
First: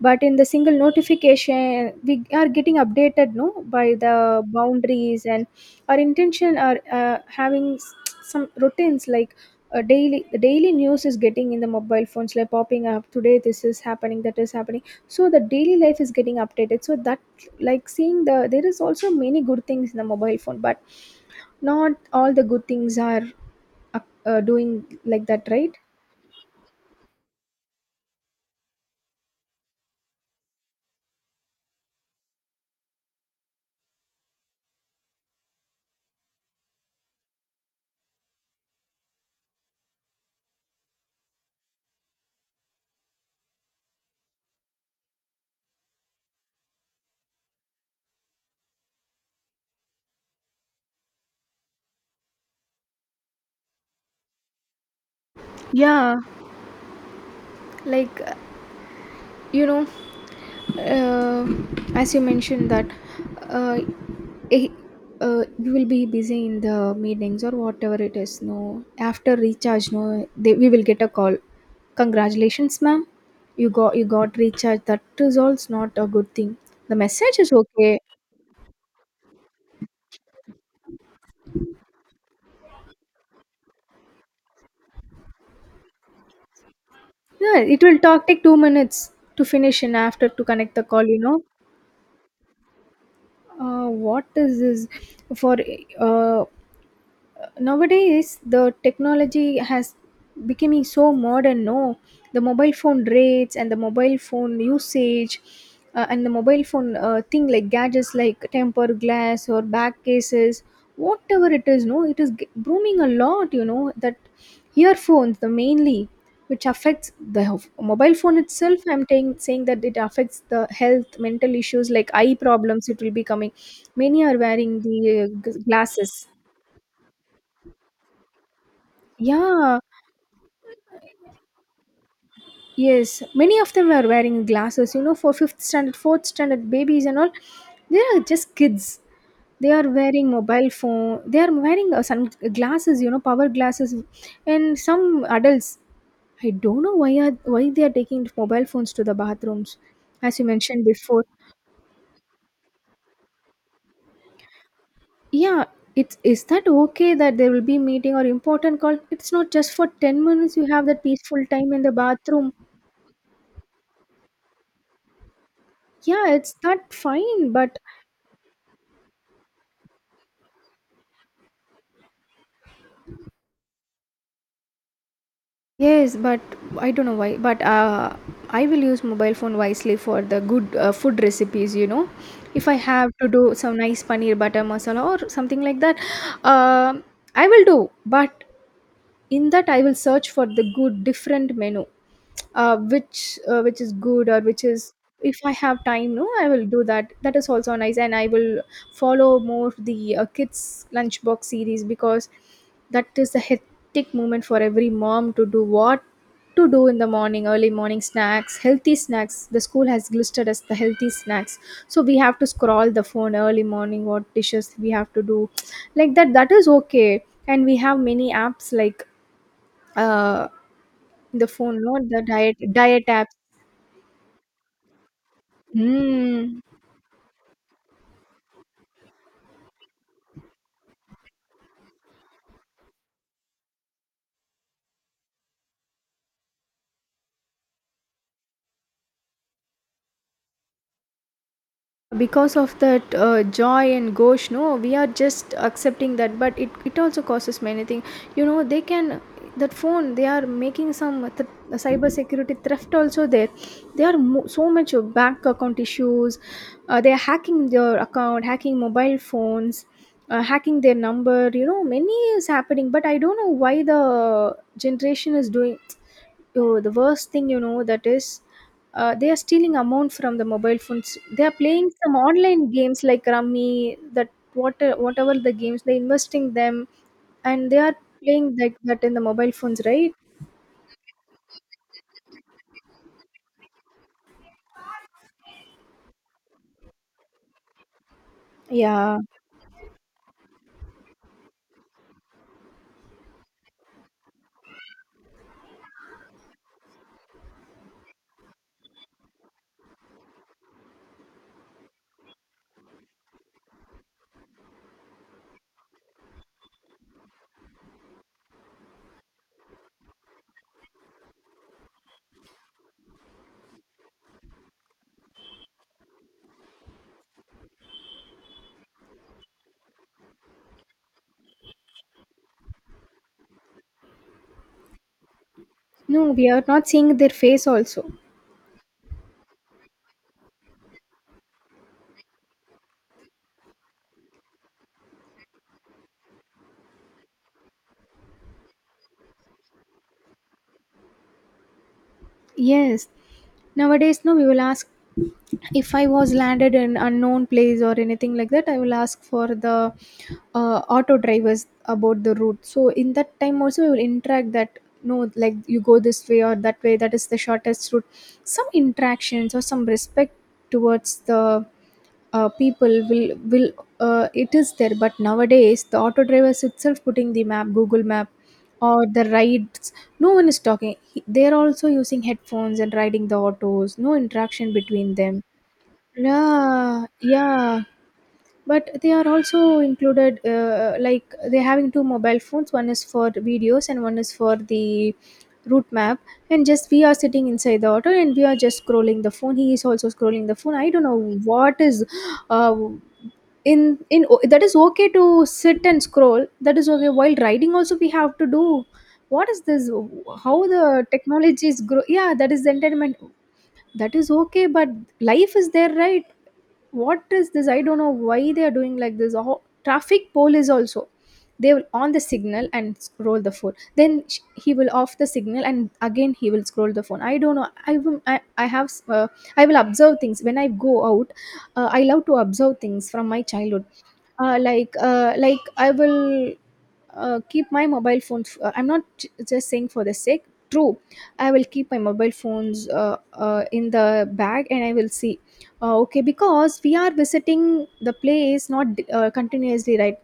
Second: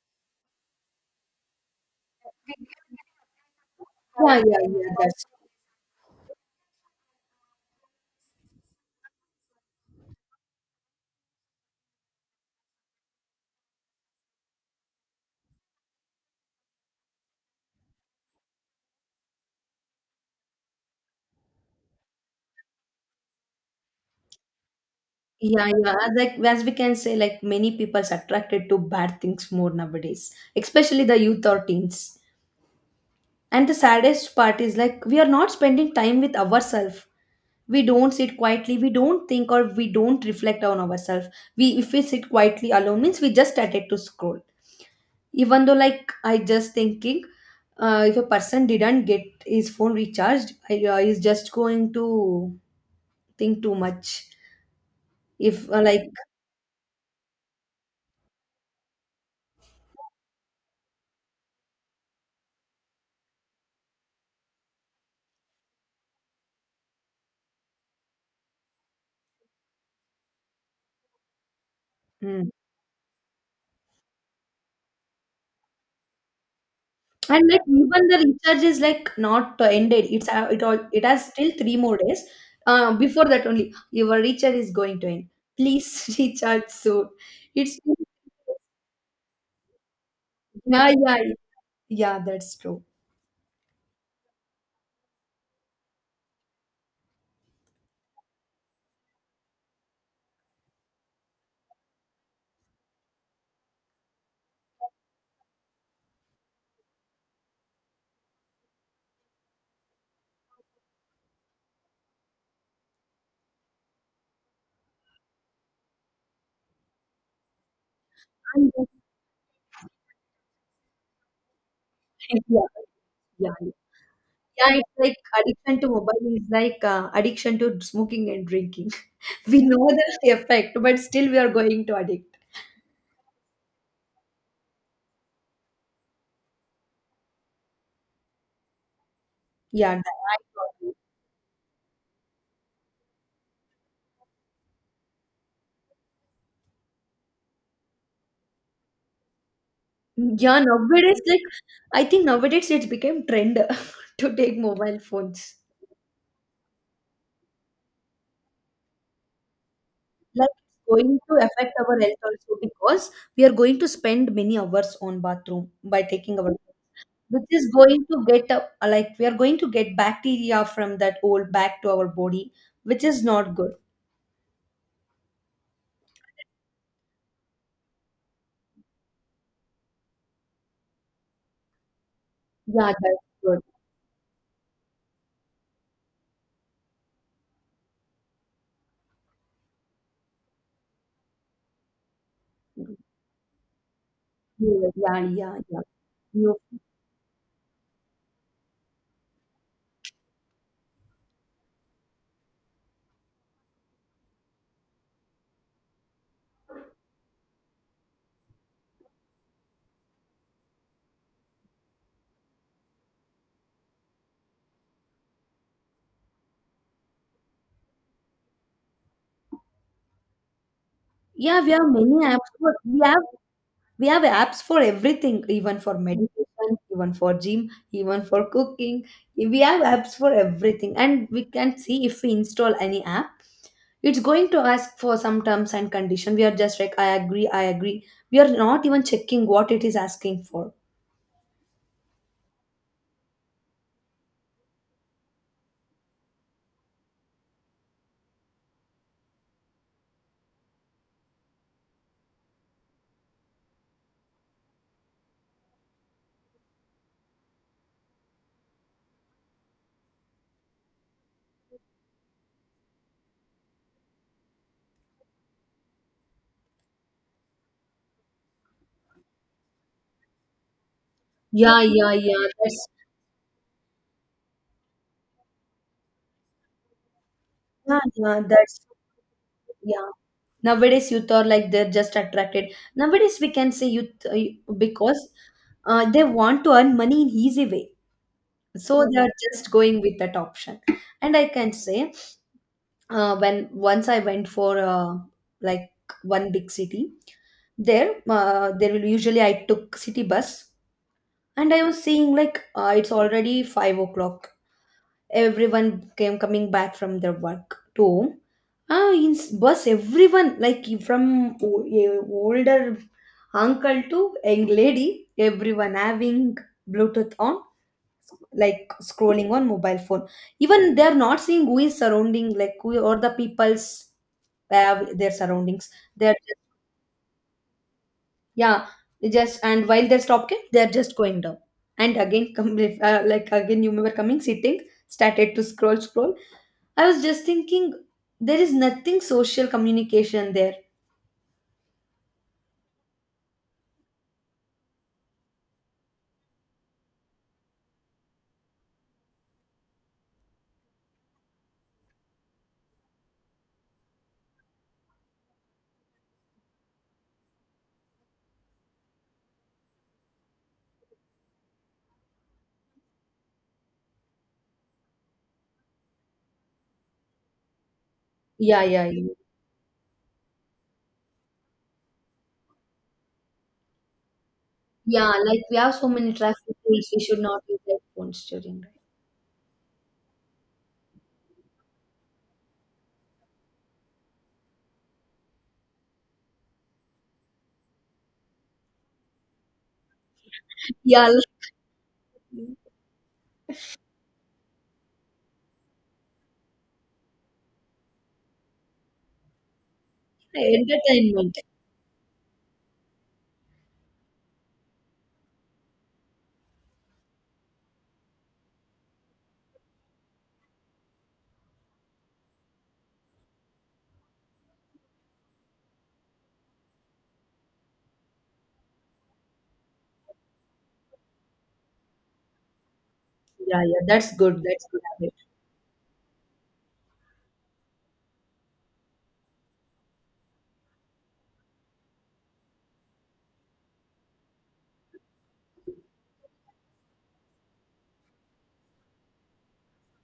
but in the single notification we are getting updated, no, by the
Yeah, yeah, yeah, that's
boundaries. And our intention are having some routines, like a daily, the daily news is getting in the mobile phones, like popping up, today this is happening, that is happening, so the daily life is getting updated. So that, like seeing the, there is also many good things in the mobile phone, but not all the good things are doing like that,
yeah,
right?
yeah, like as we can say, like many people's attracted to bad things more nowadays, especially the youth or teens. And the saddest part is like we are not spending time with ourselves. We don't sit quietly, we don't think or we don't reflect on ourselves. We If we sit quietly alone means we just started to scroll. Even though like I just thinking if a person didn't get his phone recharged, he's just going to think too much. If like
Yeah. Like, uh, you know, uh, as you mentioned that uh, eh, you will be busy in the meetings or whatever it is. No, after recharge, no, they, we will get a call.
Hmm.
Congratulations, ma'am. You got recharge. That results not a good thing. The message
And
is
like
okay.
even the recharge is like not ended. It's it has still 3 more days. Before that only your recharge is going to end. Please recharge soon.
Yeah,
It's
it will talk take 2 minutes to finish and after to connect the
Yeah,
call. You
yeah,
know,
yeah, that's true.
what is this for? uh, Nowadays, the technology has becoming so modern, no, the mobile phone rates and the mobile phone usage and the mobile phone thing like gadgets, like tempered glass or back cases, whatever it is, no, it is booming a lot, you know that. Earphones the mainly, which affects the mobile phone
And
itself. I'm saying that it affects the health, mental issues like eye
yeah,
problems it will be
yeah,
coming.
yeah.
Many are
Yeah,
wearing
it's
the
like addiction to
glasses.
mobile is like addiction to smoking and drinking. We
Yeah.
know the effect, but still we are going to addict.
Yes, many of them are wearing glasses, you know, for fifth standard, fourth standard babies and all. They are just kids. They are
Yeah,
wearing
I
mobile
got it.
phone. They are wearing sun glasses, you know, power glasses, and some adults. I don't know why are why they are taking mobile phones to the bathrooms, as you
Yeah,
mentioned
nowadays,
before.
like I think nowadays it became trend to take mobile phones.
Yeah, it's, is that okay, that there will be meeting or important call? It's not just for ten
Like
minutes. You have
it's
that
going to
peaceful
affect
time in the
our health
bathroom.
also because we are going to spend many hours on bathroom by
Yeah,
taking our,
it's not
which
fine,
is
but,
going to get up, like we are going to get bacteria from that old back to our body, which is not good.
yes, but I don't know why, but I will use mobile phone wisely for the good food recipes, you know. If I
Yeah,
have
that's
to do
good.
some nice paneer butter masala or something like that, um, I will do. But in that I will search for the good different menu, which is good or which
Yeah,
is,
yeah,
if I
yeah, yeah.
have time, no, I
You,
will do that. That is also nice. And I will follow more the kids lunchbox series, because that is the hectic moment for every mom to do, what to do in the morning, early morning snacks, healthy snacks, the school has listed as the healthy snacks, so we have to scroll the phone early morning what dishes we have to do, like that. That is okay. And we have many apps like uh, the
yeah, we
phone,
have
no, the
many apps.
diet
But
diet apps.
we have apps for everything, even for
Mm.
meditation, even for gym, even for cooking. We have apps for everything, and we can see if we install any app, it's going to ask for some terms and condition. We are just like, I agree, I agree. We are not even checking what it is asking for.
Because of that joy and gosh, no, we are just accepting that, but it also causes many things. You know, they can, that phone, they are making some cyber security theft also there. So much of bank account issues. They are hacking your account, hacking mobile phones. Hacking their number, you know, many is happening, but I don't know why the generation is doing. Oh, the worst thing, you know, that is, they are stealing amount from the mobile phones. They are
Yeah,
playing
yeah,
some
yeah.
online
That's
games like Rummy, that what, whatever the games, they investing them, and they are
Yeah, yeah,
playing like
that's
that in the mobile phones,
yeah.
right?
Nowadays, youth are like they're just attracted. Nowadays, we can say youth because they want to earn money in easy way. So
Yeah.
they are just going with that option. And I can say when once I went for like one big city. There there will usually I took city bus. And I was seeing like it's already 5 o'clock. Everyone came coming back from their work to home. In bus, everyone like from o- a older uncle to young lady, everyone having bluetooth on, like scrolling on mobile phone, even they are not seeing who is surrounding, like who or the people's their surroundings.
No,
They're
we
just,
are not seeing their face also.
yeah, they just and while they're stopping they're just going down, and again come, if, like again you were coming sitting, started to scroll scroll. I was just thinking there is nothing social communication there.
Yes. Nowadays, no, we will ask, if I was landed in unknown place or anything like that, I will ask for the auto drivers about the route. So in that time also, we will interact that, no, like you go this way or that way. That is the shortest route. Some interactions or some respect towards the people will, it is there. But nowadays, the auto drivers itself putting the map, Google map
Yeah,
or
yeah,
the
yeah,
rides, no one is talking. They're also using headphones and riding the autos. No interaction between
yeah.
them.
Like we have so many traffic
Yeah,
rules, we should not use
yeah.
our phones during.
But they are also included, like they're having two mobile phones. One is for the videos and one is for the route map. And just we are sitting inside the auto and we are just scrolling the phone. He is also scrolling the phone. I don't know
Yeah, like,
what is, uh, in that is okay to sit and scroll. That is okay while riding also, we have to do. What is this? How the
entertainment.
technology is grow? Yeah, that is the entertainment. That is okay, but life is there, right? What is this? I don't know why they are doing like this. Oh, traffic police also, they will on the signal and scroll the phone, then he will off the signal and again he will scroll the phone. I don't know. I have I will observe things when I go out. I love to observe things from my
Yeah,
childhood.
yeah, that's good. That's good habit.
Like I will keep my mobile phones. I'm not just saying for the sake, true. I will keep my mobile phones in the bag and I will see. Okay, because we are visiting the place, not continuously, right?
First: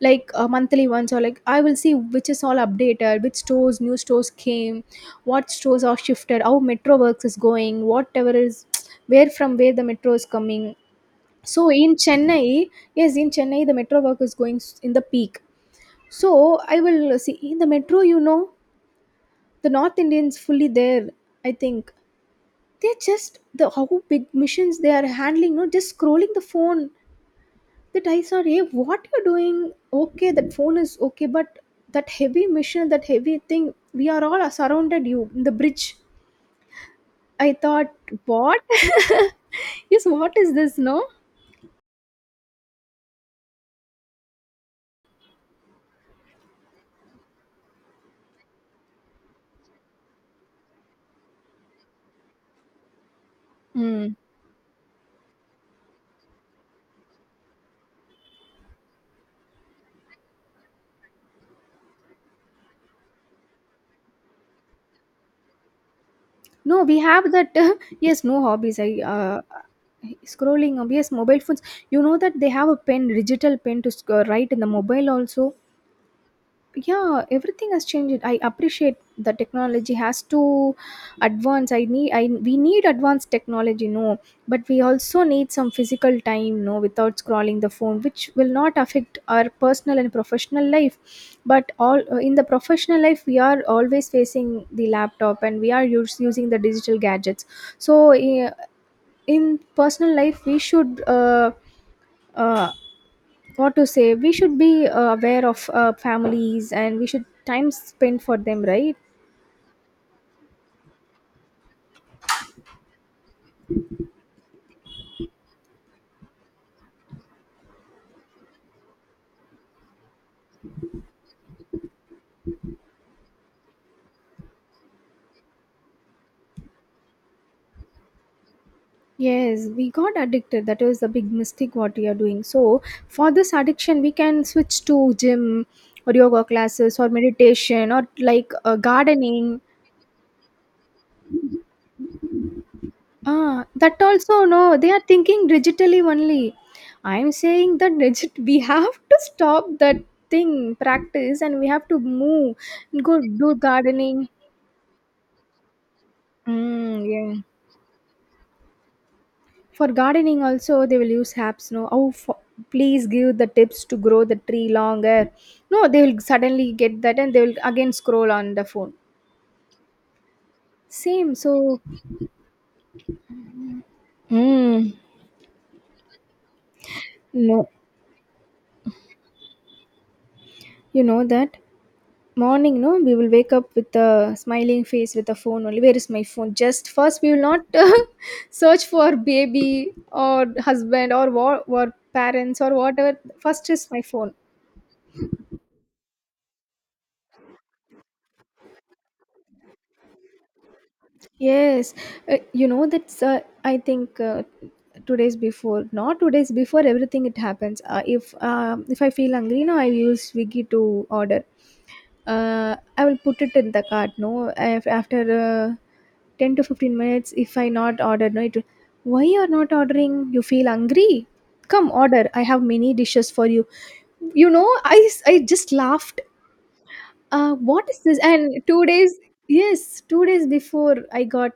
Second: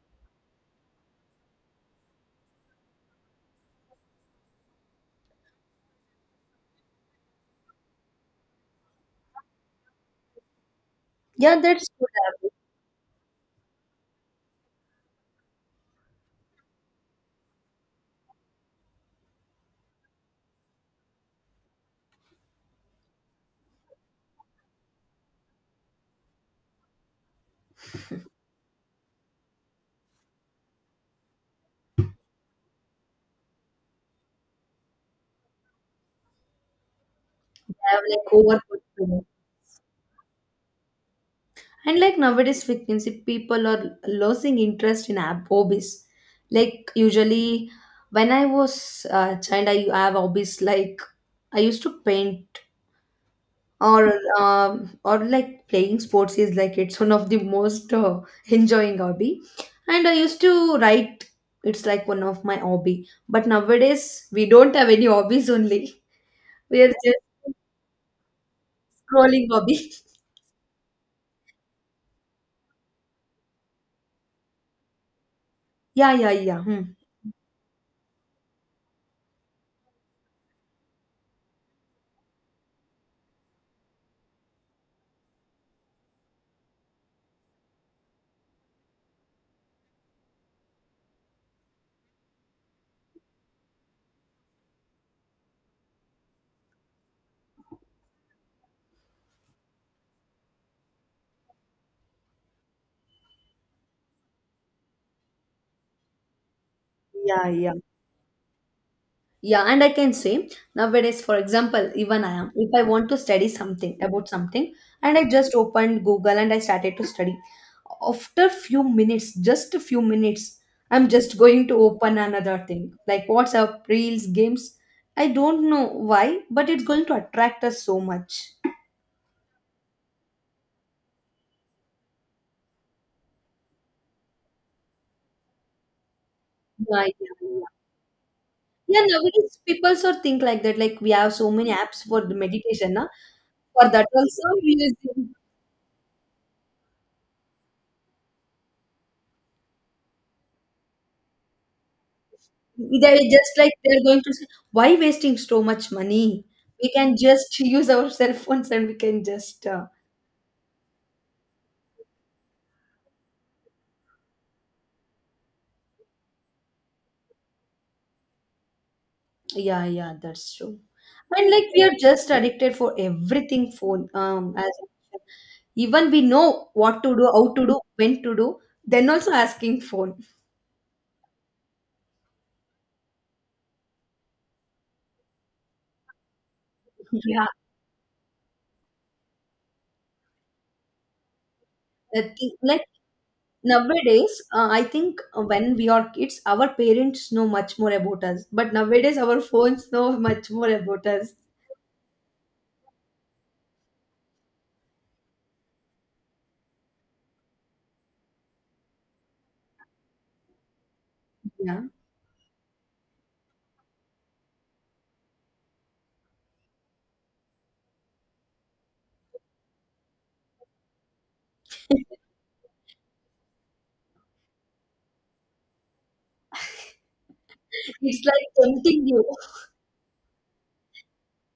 monthly once, or like I will see which is all updated, which stores, new stores came, what stores are shifted, how metro works is going, whatever is where, from where the metro is coming.
Yeah,
So
that's
in
good
Chennai,
habit.
yes, in Chennai the metro work is going in the peak. So I will see in the metro, the North Indians fully there. I think they're just the, how big missions they are handling. No, just scrolling the phone. That I saw, hey, what you're doing? Okay, that phone is okay, but that heavy mission, that heavy thing, we are all surrounded you in the bridge. I
To
thought,
have, like, over
what?
consuming.
Yes, what is this? No.
And like nowadays, we can see people are losing interest in hobbies. Like usually, when I was a child, I have hobbies like I used to paint,
Hmm.
or or like playing sports is like it's one of the most enjoying hobby. And I used to write. It's like one of my hobby. But nowadays, we don't have any hobbies only. We
No,
are
we have that.
just
Yes, no hobbies. I
trolling hobby.
scrolling. Yes, mobile phones. You know that they have a pen, digital pen to write in the mobile also.
Yeah, yeah, yeah. Hmm.
Yeah, everything has changed. I appreciate the technology has to advance. I need, I, we need advanced technology, no? But we also need some physical time, no, without scrolling the phone, which will not affect our personal and professional life. But all, in the professional life we are always facing the laptop and we are using the digital gadgets. So in personal life we should, uh, what to say, we should be aware of families and we should
Yeah,
time
yeah.
spent for them, right?
Yeah, and I can say nowadays, for example, even I am, if I want to study something about something, and I just opened Google and I started to study. After few minutes, just a few minutes, I'm just going to open another thing like WhatsApp, Reels, games. I don't know why, but it's going to attract us so much.
Yes, we got addicted. That was the big mistake what we are doing. So for this addiction we can switch to gym or yoga classes
Yeah,
or
yeah, yeah.
meditation or
Yeah, nowadays
gardening.
people sort of think like that. Like we have so many apps for the meditation, na?
Ah,
For
that
that
also,
also
no,
we
they are
use.
thinking digitally only. I'm saying that digit, we have to stop that thing, practice, and we have to move, go
They
do
just like they're going
gardening.
to say, "Why wasting so much money? We
Mm,
can
yeah.
just use our cell phones and we can just."
For gardening also they will use apps. No, oh, for, please give the tips to grow the tree longer. No, they will suddenly get that and they will again scroll on the phone.
Yeah, yeah, that's true.
Same.
And like
So,
we are just addicted for everything phone. As
mm,
even we know what to do, how to
no,
do, when to do, then also asking phone.
you know that morning, no, we will wake up with a smiling face with a phone only. Where is my phone? Just first we will
Yeah,
not search for baby or husband or war or parents or
like
whatever. First is my phone.
nowadays, I think when we are kids, our parents know much more about us, but nowadays our phones know much more about us.
Yes, you know that's. I think 2 days before, not 2 days before, everything it happens. If I feel hungry, no, I use Swiggy to order.
Yeah.
I will put it in the cart. No, if after 10 to 15 minutes, if I not order, no, it. Will, why you are not ordering? You feel hungry? Come order. I have many dishes for you. You know, I just laughed. What is this?
It's like
And two
tempting
days.
you.
Yes, 2 days before I got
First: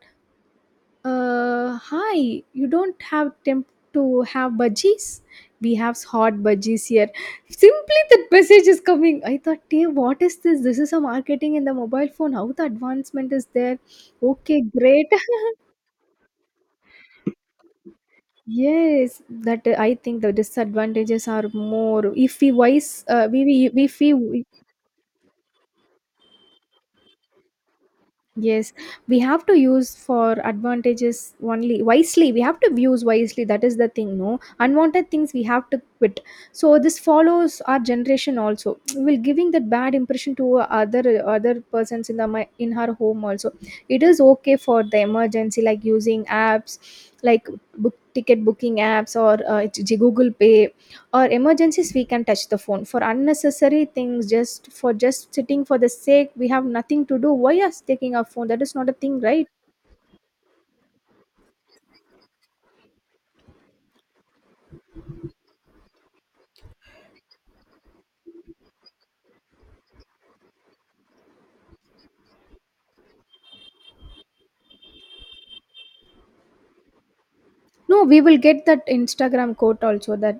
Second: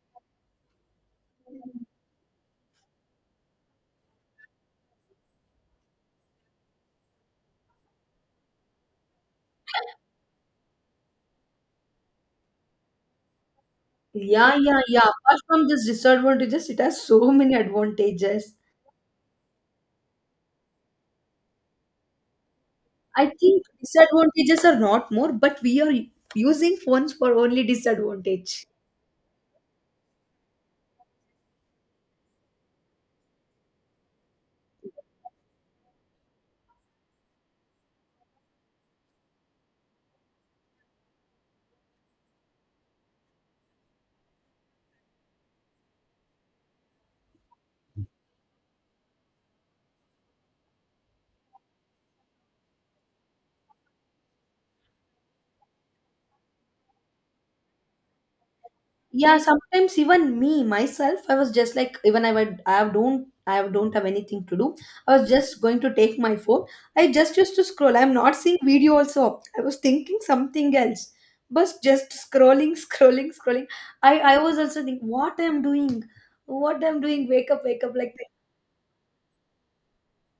hi, you don't have temp to have budgies? We have hot budgies here. Simply that message is coming. I thought, hey, what is this? This is a marketing in the mobile phone. How the advancement is there?
Yeah,
Okay,
yeah, yeah.
great.
Apart from this disadvantages, it has so many advantages.
Yes, that I think the disadvantages are more. If we wise,
I think
we if we.
disadvantages are not more, but we are using phones for only disadvantage.
Yes, we have to use for advantages only wisely. We have to use wisely. That is the thing, no? Unwanted things we have to quit. So this follows our generation also. We're giving that bad impression to other persons in the in her home also. It is okay for the emergency, like using apps, like book ticket booking apps or it's Google Pay or emergencies. We can touch the phone for unnecessary things, just for just sitting for the sake we have nothing to do, why us taking our phone? That is not a thing,
Yeah,
right?
sometimes even me myself, I was just like, even I would, I don't have anything to do. I was just going to take my phone. I just used to scroll. I'm not seeing video also. I was thinking something else, but just scrolling, scrolling, scrolling. I was also thinking, what I'm doing, what I'm doing. Wake up,
No,
like
we
that.
will get that Instagram quote also that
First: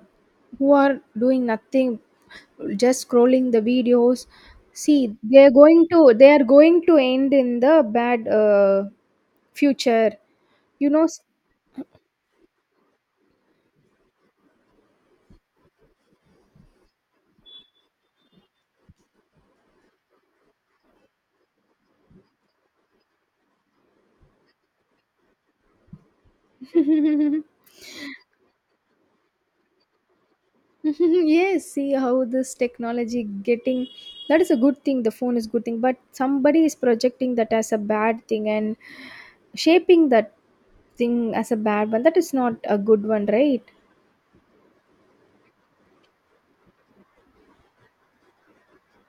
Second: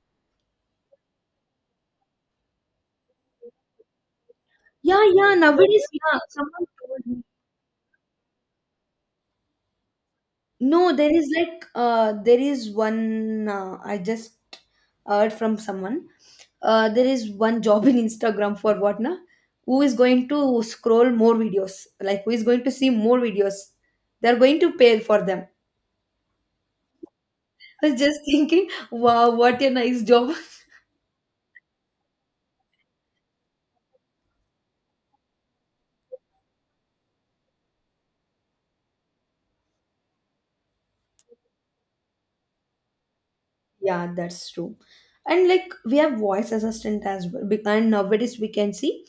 who are doing nothing, just scrolling the videos, see,
Yeah, yeah.
they are going
Nowadays,
to,
yeah.
they are
Someone
going to
told me.
end in the bad future, you
No,
know.
there is like there is one I just heard from someone. There is one job in Instagram for what, na? Who is going to scroll more videos? Like who is going to see more videos? They're going to pay for them. I was just thinking, wow, what a nice job.
Yes, see how this technology getting. That is a good thing, the phone is good thing, but somebody is projecting that as a bad thing and shaping that thing as a bad one. That is not a good one, right?
Yeah, that's true. And like we have voice assistant as well. And nowadays we can see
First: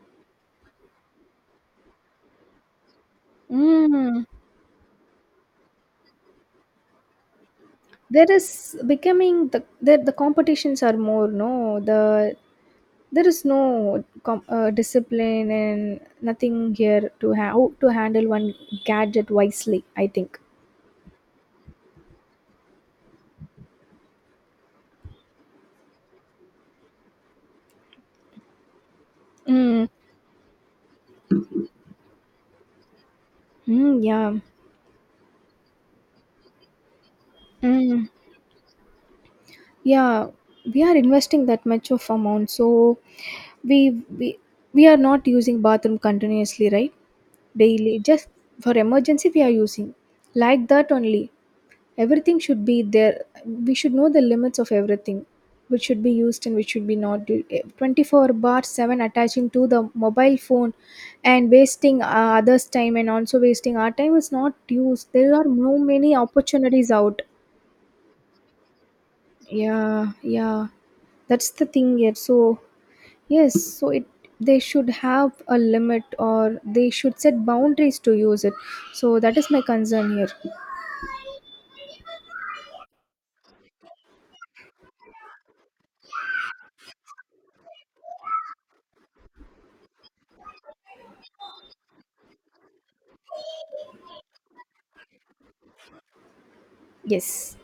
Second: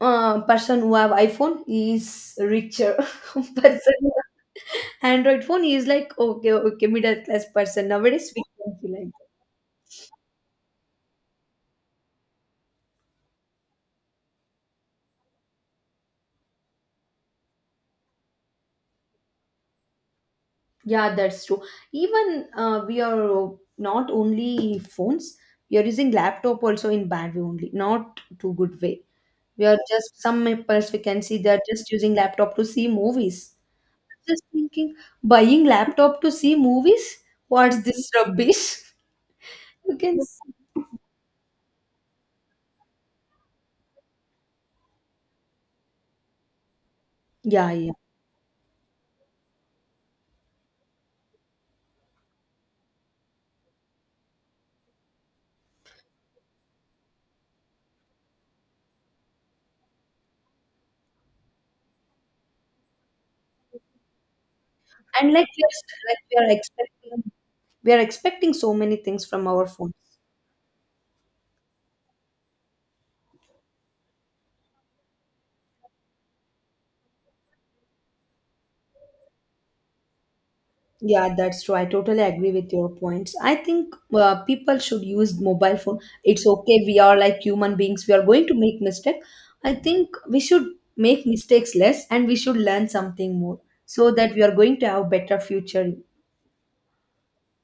person who have iPhone is richer. Person who
Mm.
have Android phone is like okay, okay, middle class person,
There
nowadays we
is
can be like that.
becoming the competitions are more, no, the, there is no discipline and nothing here to how to handle one gadget wisely, I think.
Yeah, that's true. Even we are not only phones, we are using laptop also in bad way only, not too good way. We are
Mm.
just, some peoples we can see they're just using laptop to see movies,
Mm, yeah.
just thinking, buying laptop to see movies, what's
Mm.
this rubbish. You can,
Yeah, we are investing that much of amount, so we we are not using bathroom continuously, right?
yeah, yeah.
Daily, just for emergency we are using. Like that only. Everything should be there. We should know the limits of everything, which should be used and which should be not. 24 bar 7 attaching to the mobile phone and wasting others' time and also wasting our time is not used.
And
There are
like we
no
are,
many
like
opportunities out.
we are expecting so many things from our phones.
Yeah, yeah, that's the thing here. So yes, so it, they should have a limit or they should set boundaries to use it. So that is my concern here.
Yeah, that's true. I totally agree with your points. I think people should use mobile phone. It's okay, we are like human beings, we are going to make mistake. I think we should make mistakes less and we should learn something more, so that we are going to have better future.
Yes.